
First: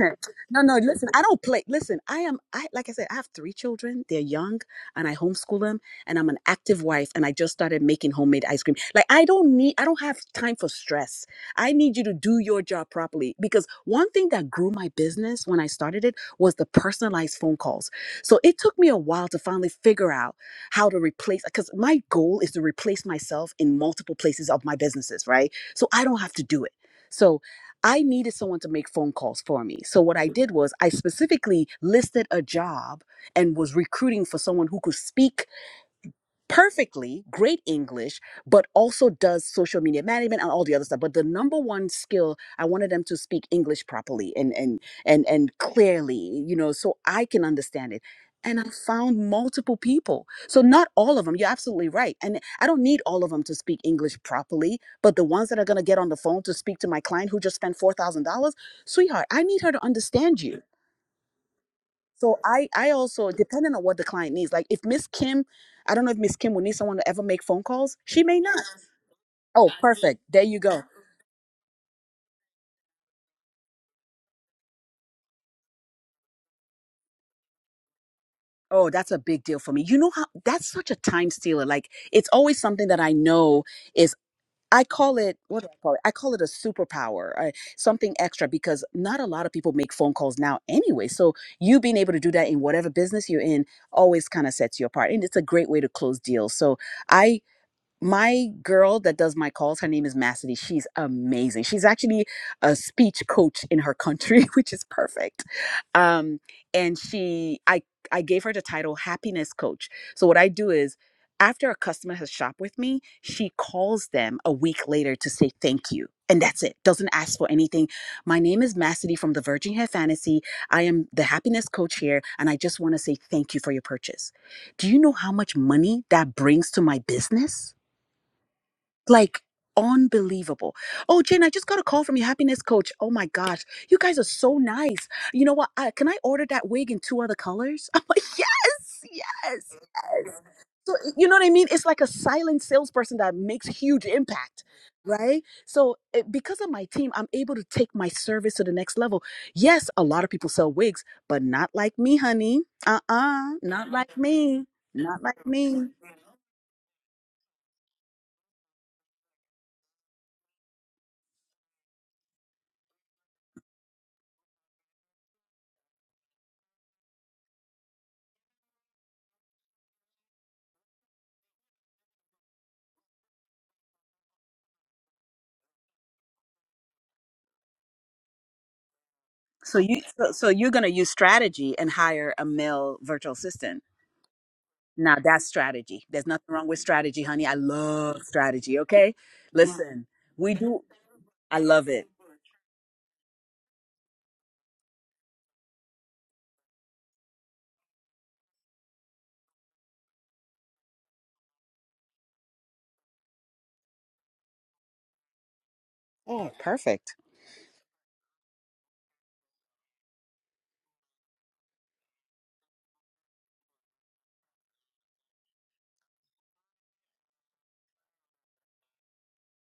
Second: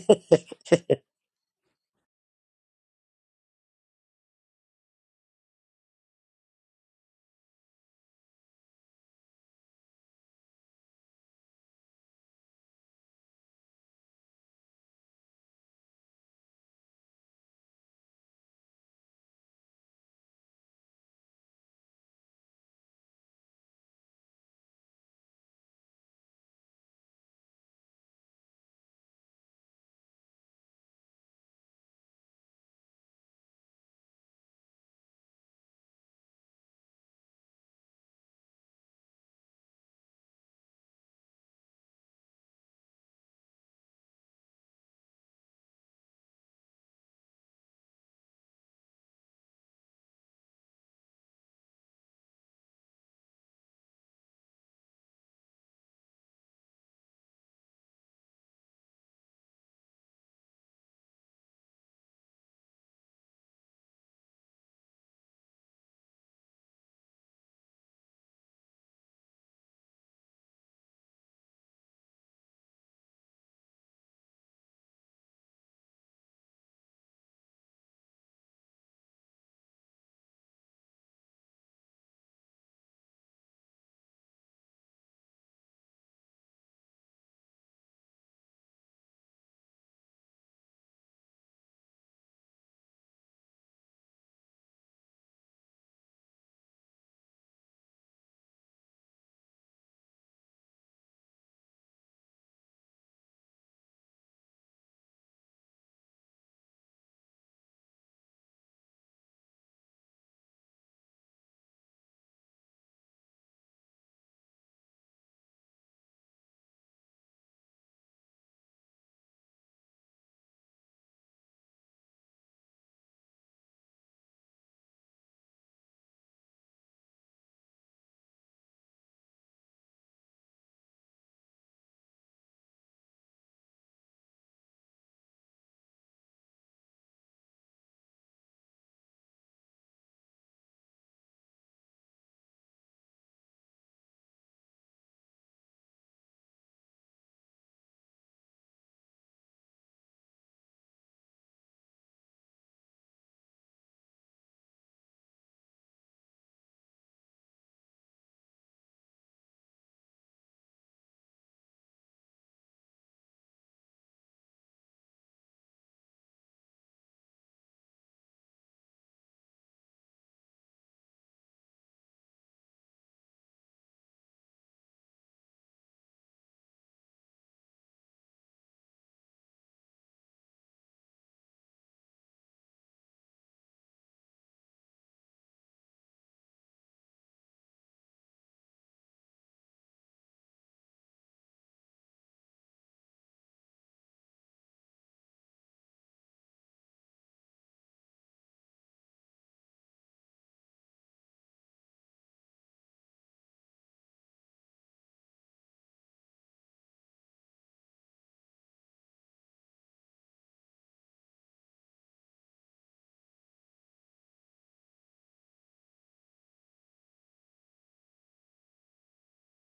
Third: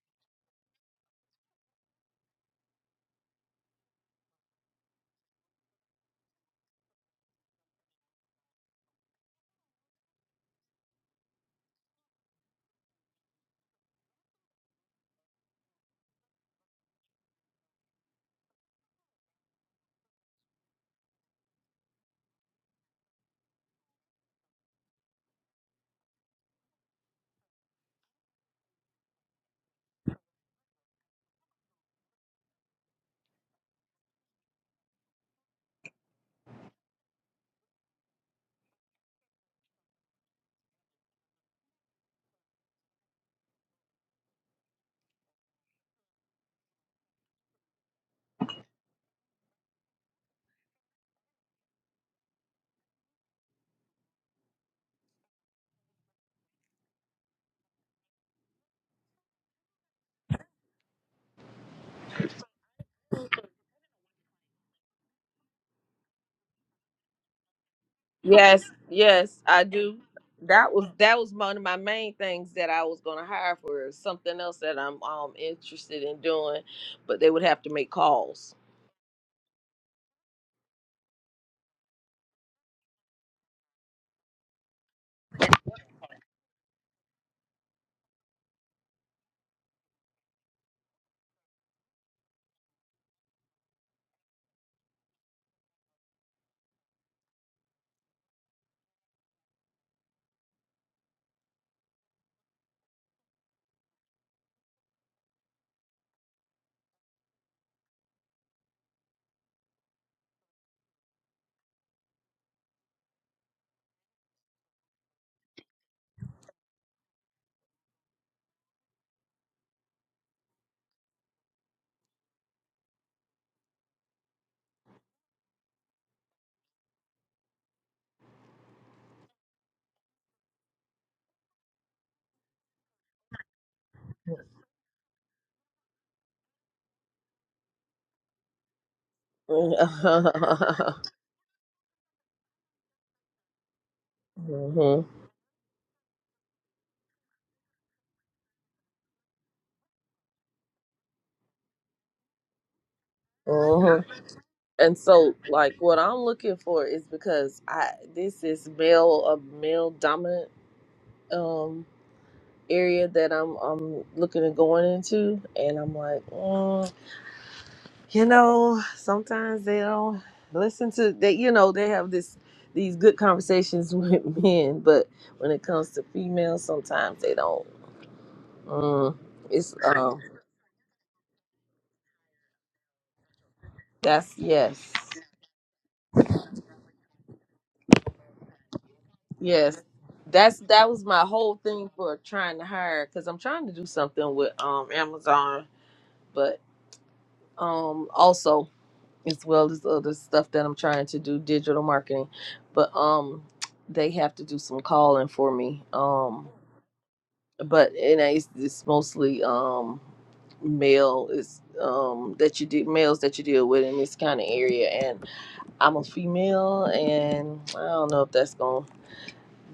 no, no, listen, I don't play. Listen, I am, I like I said, I have three children. They're young and I homeschool them and I'm an active wife and I just started making homemade ice cream. Like I don't need, I don't have time for stress. I need you to do your job properly because one thing that grew my business when I started it was the personalized phone calls. So it took me a while to finally figure out how to replace, because my goal is to replace myself in multiple places of my businesses, right? So I don't have to do it. So I needed someone to make phone calls for me. So what I did was I specifically listed a job and was recruiting for someone who could speak perfectly great English, but also does social media management and all the other stuff. But the number one skill, I wanted them to speak English properly and and and and clearly, you know, so I can understand it. And I found multiple people. So not all of them. You're absolutely right. And I don't need all of them to speak English properly, but the ones that are gonna get on the phone to speak to my client who just spent four thousand dollars, sweetheart, I need her to understand you. So I I also depending on what the client needs. Like if Miss Kim, I don't know if Miss Kim will need someone to ever make phone calls. She may not.
Yes, yes, I
Oh,
do.
perfect. There you
That
go.
was that was one of my main things that I was gonna hire for something else that I'm um interested in doing, but they would have to make calls.
Oh, that's a big deal for me. You know how that's such a time stealer. Like it's always something that I know is I call it what do I call it? I call it a superpower, uh, something extra because not a lot of people make phone calls now anyway. So you being able to do that in whatever business you're in always kind of sets you apart, and it's a great way to close deals. So I my girl that does my calls, her name is Massady. She's amazing. She's actually a speech coach in her country, which is perfect. Um, and she, I, I gave her the title happiness coach. So what I do is, after a customer has shopped with me, she calls them a week later to say thank you. And that's it. Doesn't ask for anything. My name is Massady from the Virgin Hair Fantasy. I am the happiness coach here, and I just want to say thank you for your purchase. Do you know how much money that brings to my business? like unbelievable. Oh, Jen, I just got a call from your happiness coach. Oh my gosh, you guys are so nice. You know what? I, can I order that wig in two other colors? I'm like, yes, yes,
hmm
yes. So you know what I mean? It's like a silent salesperson that makes huge impact, right? So eh, because of my team, I'm able to take my service to the next level. Yes, a lot of people sell wigs, but not like me, honey. Uh-uh, not
hmm
like me.
And
Not
so,
like
like,
me.
what I'm looking for is because I this is male a male dominant um area that I'm I'm looking at going into, and I'm like. mm, you know sometimes they don't listen to they you know they have this these good conversations with men but when it comes to females sometimes they don't mm, it's
So you
um
so, so you're gonna use strategy and hire a male virtual assistant.
that's yes
Now that's strategy. There's nothing wrong with strategy, honey. I love strategy. Okay,
yes
listen, we
that's
do.
that was my whole
I love
thing
it.
for trying to hire because i'm trying to do something with um amazon but um also as well as other stuff that i'm trying to do digital marketing but um they have to do some calling for me um
Oh, perfect.
but and I it's, it's mostly um male is um that you do males that you deal with in this kind of area and i'm a female and i don't know if that's going to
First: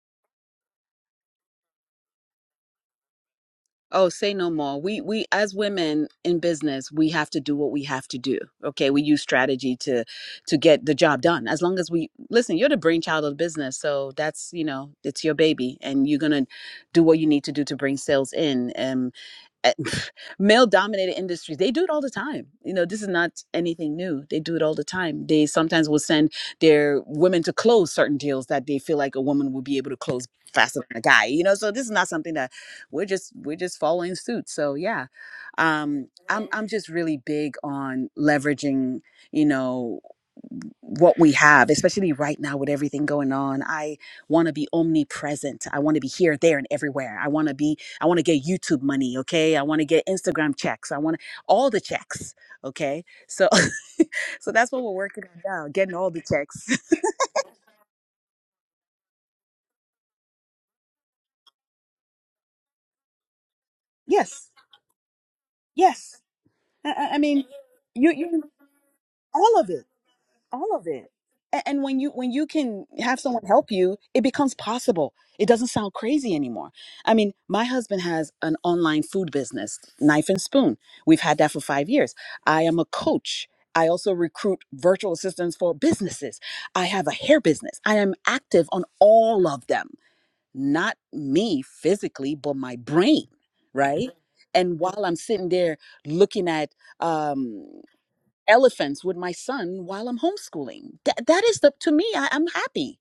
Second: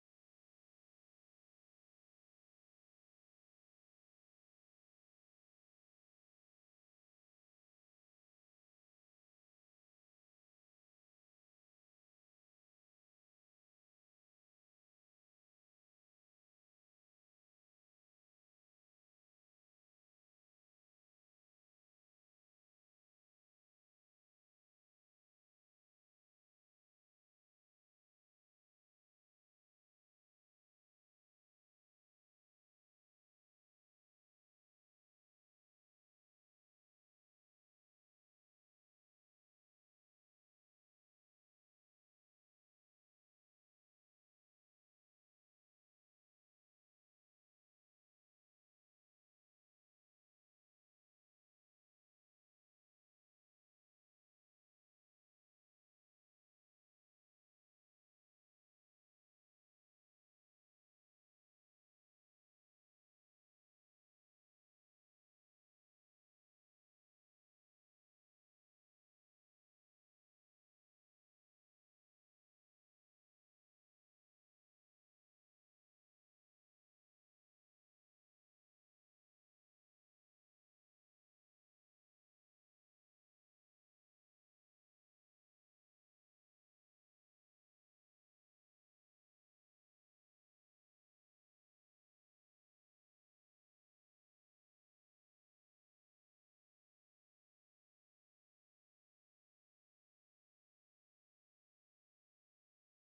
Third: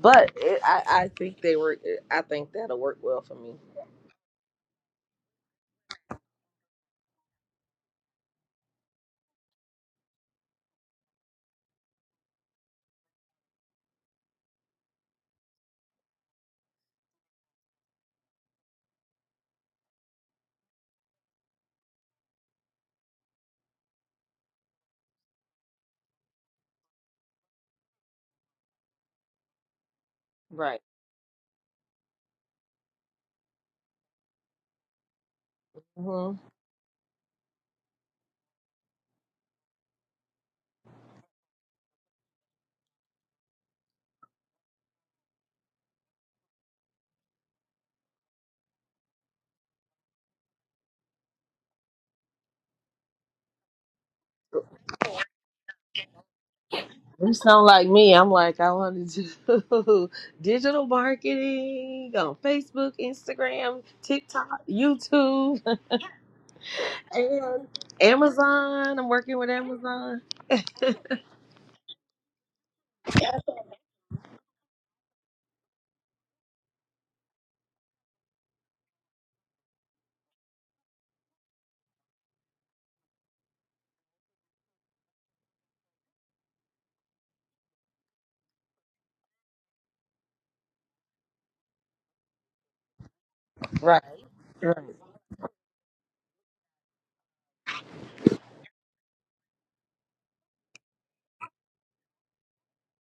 but it, i i think they work i think that'll work well for me
Oh, say no more. We we as women in business, we have to do what we have to do. Okay, we use strategy to to get the job done. As long as we listen, you're the brainchild of the business, so that's you know it's your baby, and you're gonna do what you need to do to bring sales in. And male dominated industries, they do it all the time. You know, this is not anything new. They do it all the time. They sometimes will send their women to close certain deals that they feel like a woman will be able to close faster
right
than a guy. You know, so this is not something that we're just we're just following suit so yeah um
mm-hmm.
i'm i'm just really big on leveraging you know what we have especially right now with everything going on i want to be omnipresent i want to be here there and everywhere i want to be i want to get youtube money okay i want to get instagram checks i want all the checks okay so so that's what we're working on now getting all the checks
you sound like me i'm like i want to do digital marketing on facebook instagram
yes
tiktok youtube
yes i, I I mean
and
you you
amazon i'm working with
all of it
amazon
all of it and, and when you when you can have someone help you it becomes possible it doesn't sound crazy anymore i mean my husband has an online food business knife and spoon we've had that for five years i am a coach i also recruit virtual assistants for businesses i have a hair business i am active on all of them not me physically but my brain right Mhm.
right
and while i'm sitting there looking at um elephants with my son while I'm homeschooling. That that is the to me, I, I'm happy.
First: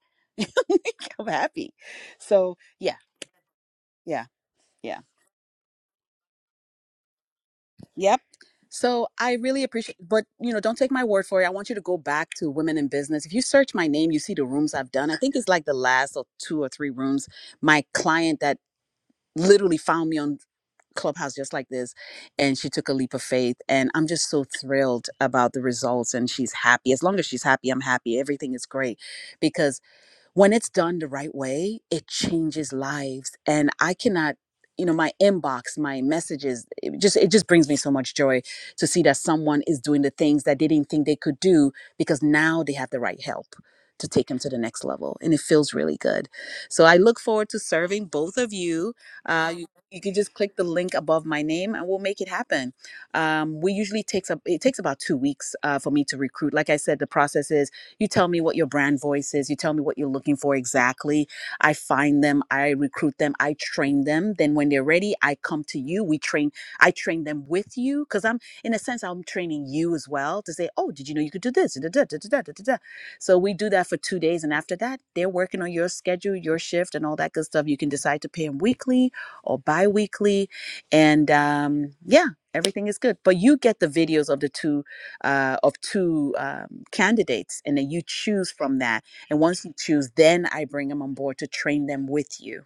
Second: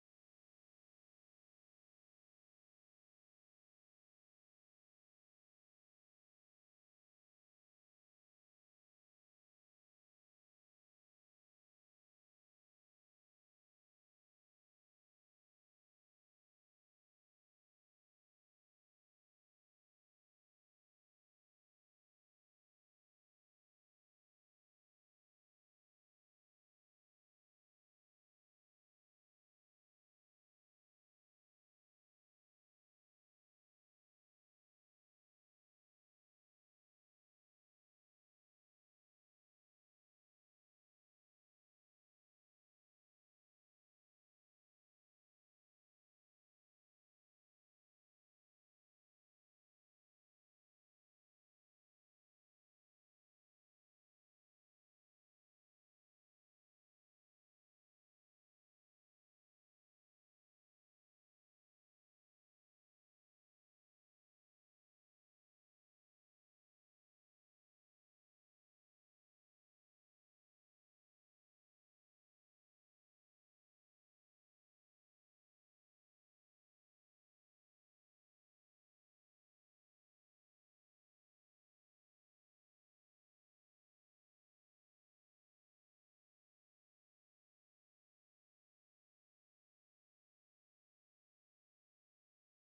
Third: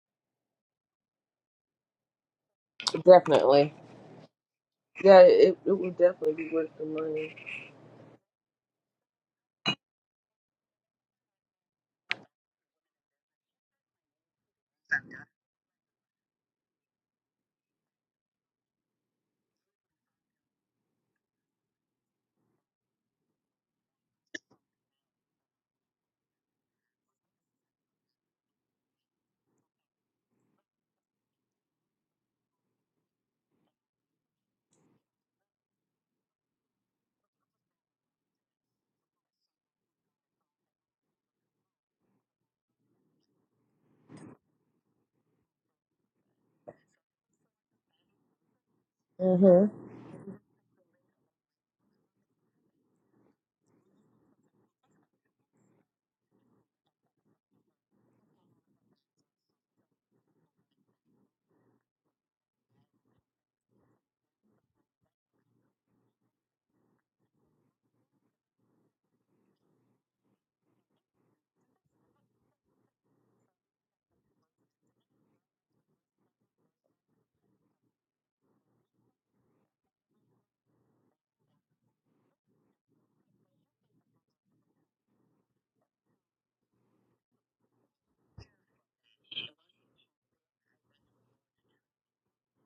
I'm happy. So yeah,
Definitely.
yeah, yeah.
Yeah, it, it would definitely be worth the money.
Yep. So I really appreciate but you know, don't take my word for it. I want you to go back to women in business. If you search my name, you see the rooms I've done. I think it's like the last or two or three rooms. My client that literally found me on Clubhouse just like this and she took a leap of faith and I'm just so thrilled about the results and she's happy. As long as she's happy, I'm happy. Everything is great because when it's done the right way, it changes lives. And I cannot, you know, my inbox, my messages, it just it just brings me so much joy to see that someone is doing the things that they didn't think they could do because now they have the right help to take them to the next level. And it feels really good. So I look forward to serving both of you. Uh,
hmm
you you can just click the link above my name and we'll make it happen. Um, we usually takes up it takes about two weeks uh, for me to recruit. Like I said, the process is you tell me what your brand voice is. You tell me what you're looking for exactly. I find them, I recruit them, I train them. Then when they're ready, I come to you. We train, I train them with you because I'm, in a sense, I'm training you as well to say, oh, did you know you could do this? Da, da, da, da, da, da, da, So we do that for two days. And after that, they're working on your schedule, your shift, and all that good stuff. You can decide to pay them weekly or bi weekly. And um, yeah, everything is good. But you get the videos of the two uh, of two um, candidates, and then you choose from that. And once you choose, then I bring them on board to train them with you.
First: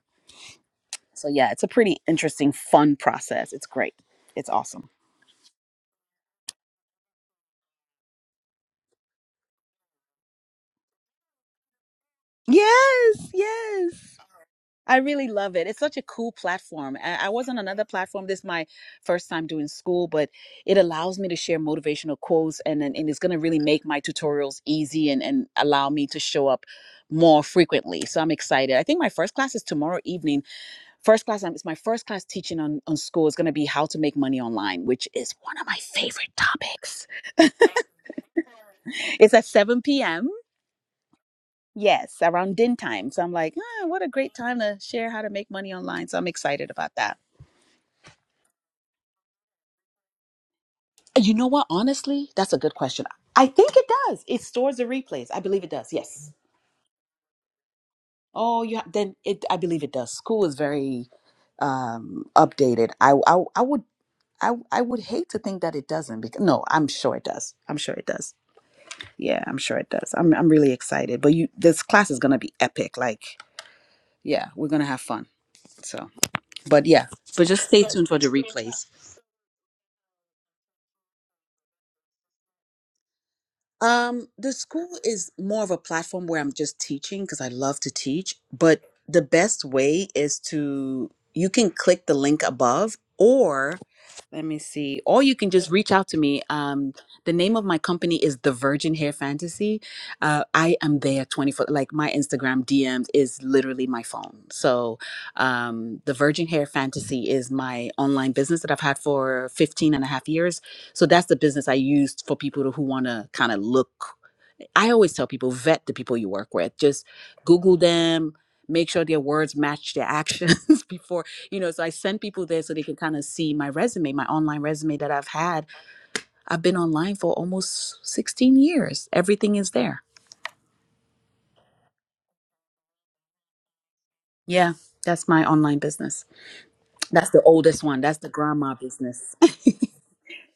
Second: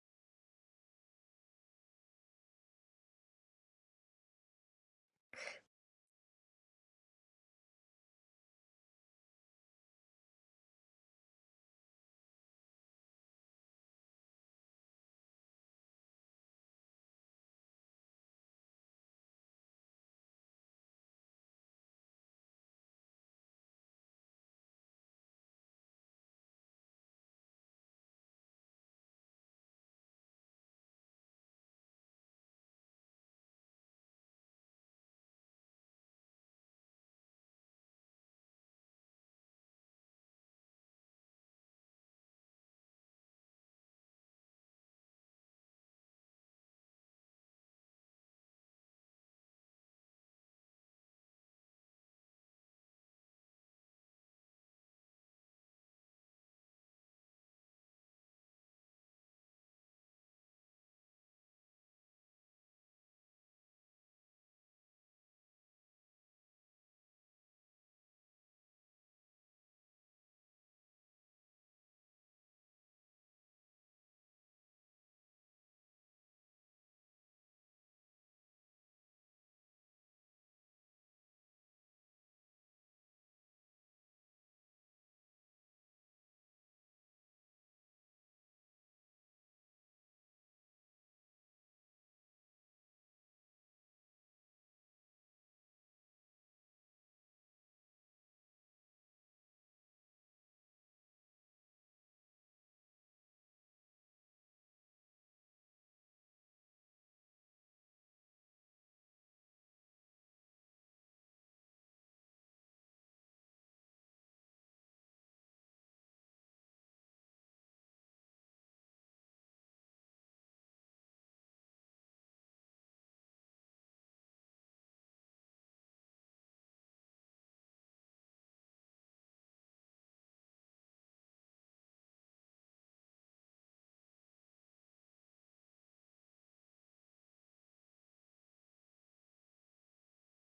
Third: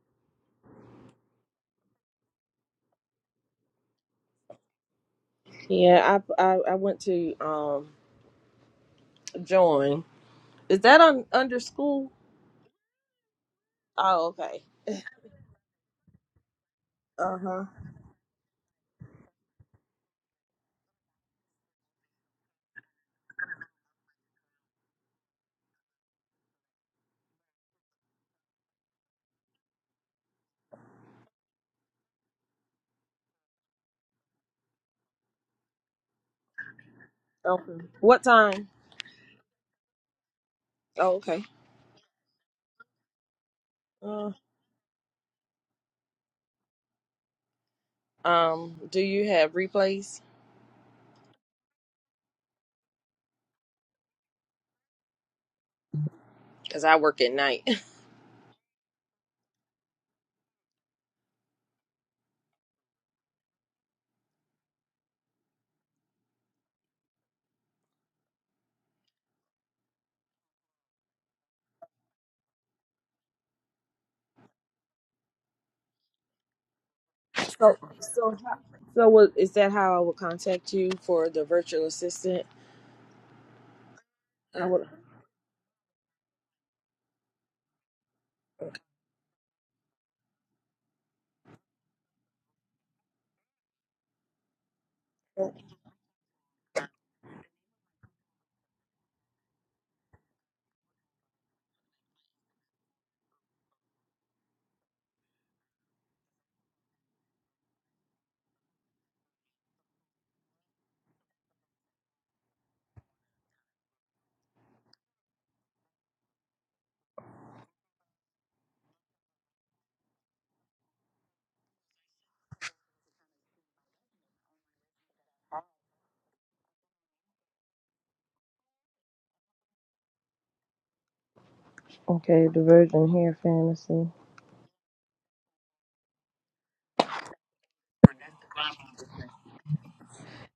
So yeah, it's a pretty interesting, fun process. It's great. It's awesome.
Yeah, I, I I went to um join. Is that on under school?
Yes, yes.
Oh, okay.
I really love it. It's such a cool platform. I, I
Uh
was on
huh.
another platform. This is my first time doing school, but it allows me to share motivational quotes and and, and it's going to really make my tutorials easy and, and allow me to show up more frequently. So I'm excited. I think my first class is tomorrow evening First class, um, it's my first class teaching on, on school is going to be how to make money online, which is one of my favorite topics.
Okay. What time?
It's at 7 p.m.
Oh, okay.
Yes, around din time. So I'm like, ah, what a
Uh,
great time to share how to make money online. So I'm excited about that.
um, do you have replays?
You know what? Honestly, that's a good question. I think it does. It stores the replays. I believe it does. Yes.
Cause I work at night.
Oh, you ha- then it. I believe it does. School is very um updated. I I, I would I I would hate to think that it doesn't. Because no, I'm sure it does. I'm sure it does. Yeah, I'm sure it does. I'm I'm really excited. But you this class is gonna be epic. Like, yeah, we're gonna have fun. So but yeah. But just
so
stay tuned for the
so how,
replays.
so what is that? How I would contact you for the virtual assistant?
Um the
I would.
school is more of a platform where I'm just teaching because I love to teach, but the best way is to you can click the link above or. Let me see. Or you can just reach out to me. Um, the name of my company is The Virgin Hair Fantasy. Uh, I am there 24, like my Instagram DMs is literally my phone. So um, The Virgin Hair Fantasy is my online business that I've had for 15 and a half years. So that's the business I used for people who want to kind of look. I always tell people vet the people you work with. Just Google them, make sure their words match their actions before, you know. So I send people there so they can kind of see my resume, my online resume that I've had. I've been online for almost 16 years. Everything is there.
Okay, the Virgin Hair Fantasy.
Yeah, that's my online business. That's the oldest one. That's the grandma business.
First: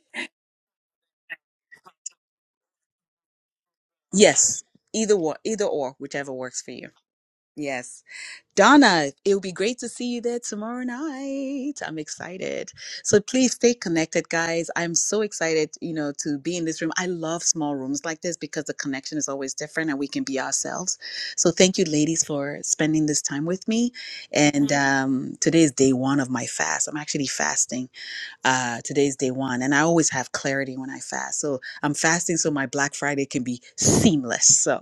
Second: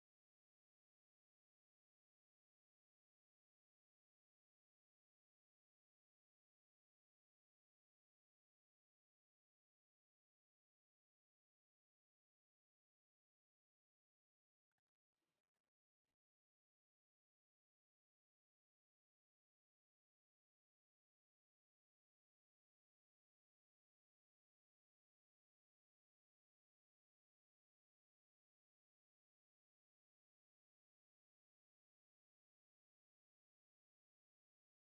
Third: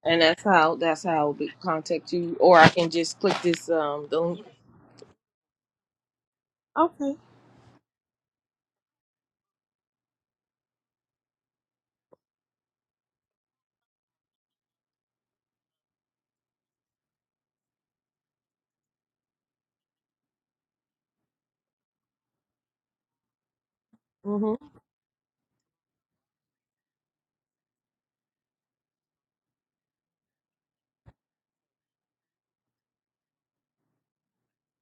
and that's how that's how I'll be contact you, or I can just click this um the link.
Yes, either or, either or, whichever works for you.
Okay.
Yes. Donna, it would be great to see you there tomorrow night. I'm excited. So please stay connected, guys. I'm so excited, you know, to be in this room. I love small rooms like this because the connection is always different and we can be ourselves. So thank you, ladies, for spending this time with me.
hmm
And um, today is day one of my fast. I'm actually fasting. Uh, today's day one. And I always have clarity when I fast. So I'm fasting so my Black Friday can be seamless. So.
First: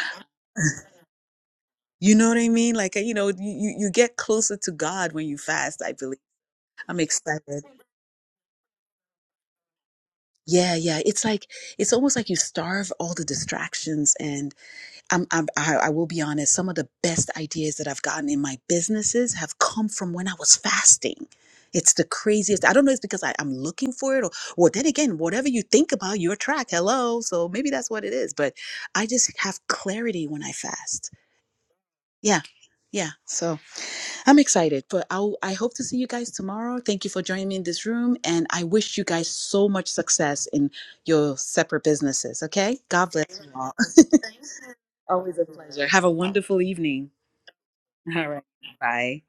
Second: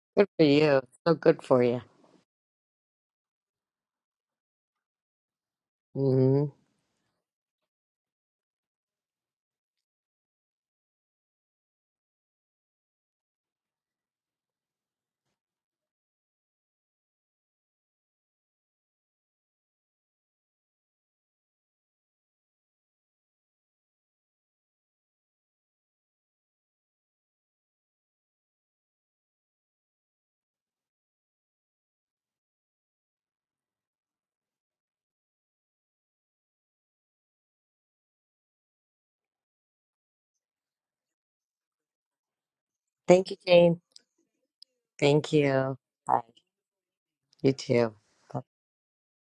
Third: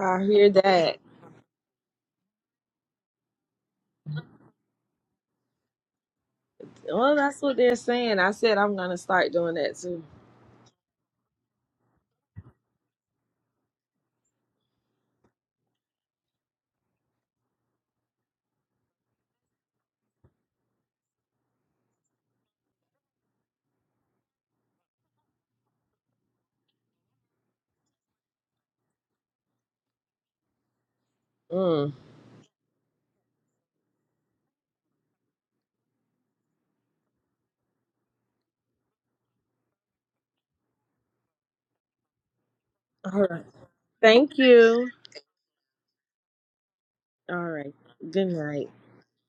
I
Good for
hear
you.
that.
So good for you.
You know what I mean? Like, you know, you, you get closer to God when you fast, I believe.
hmm
I'm
Well, that's what
excited.
they're saying. I said I'm gonna start doing that too.
Yeah, yeah. It's like it's almost like you starve all the distractions. And I'm, I'm I, I will be honest. Some of the best ideas that I've gotten in my businesses have come from when I was fasting. It's the craziest. I don't know. It's because I, I'm looking for it, or well, then again, whatever you think about, you attract. Hello, so maybe that's what it is. But I just have clarity when I fast.
Mm.
Yeah, yeah. So. I'm excited, but I'll, I hope to see you guys tomorrow. Thank you for joining me in this room, and I wish you guys so much success in your separate businesses. Okay, God
All
Thank you,
bless
right.
you all.
Jane.
Thank you.
Thank
Always a
you.
pleasure. Have a
Bye.
wonderful evening.
All
You
right.
too.
Good
All
Bye.
right,
night.
bye.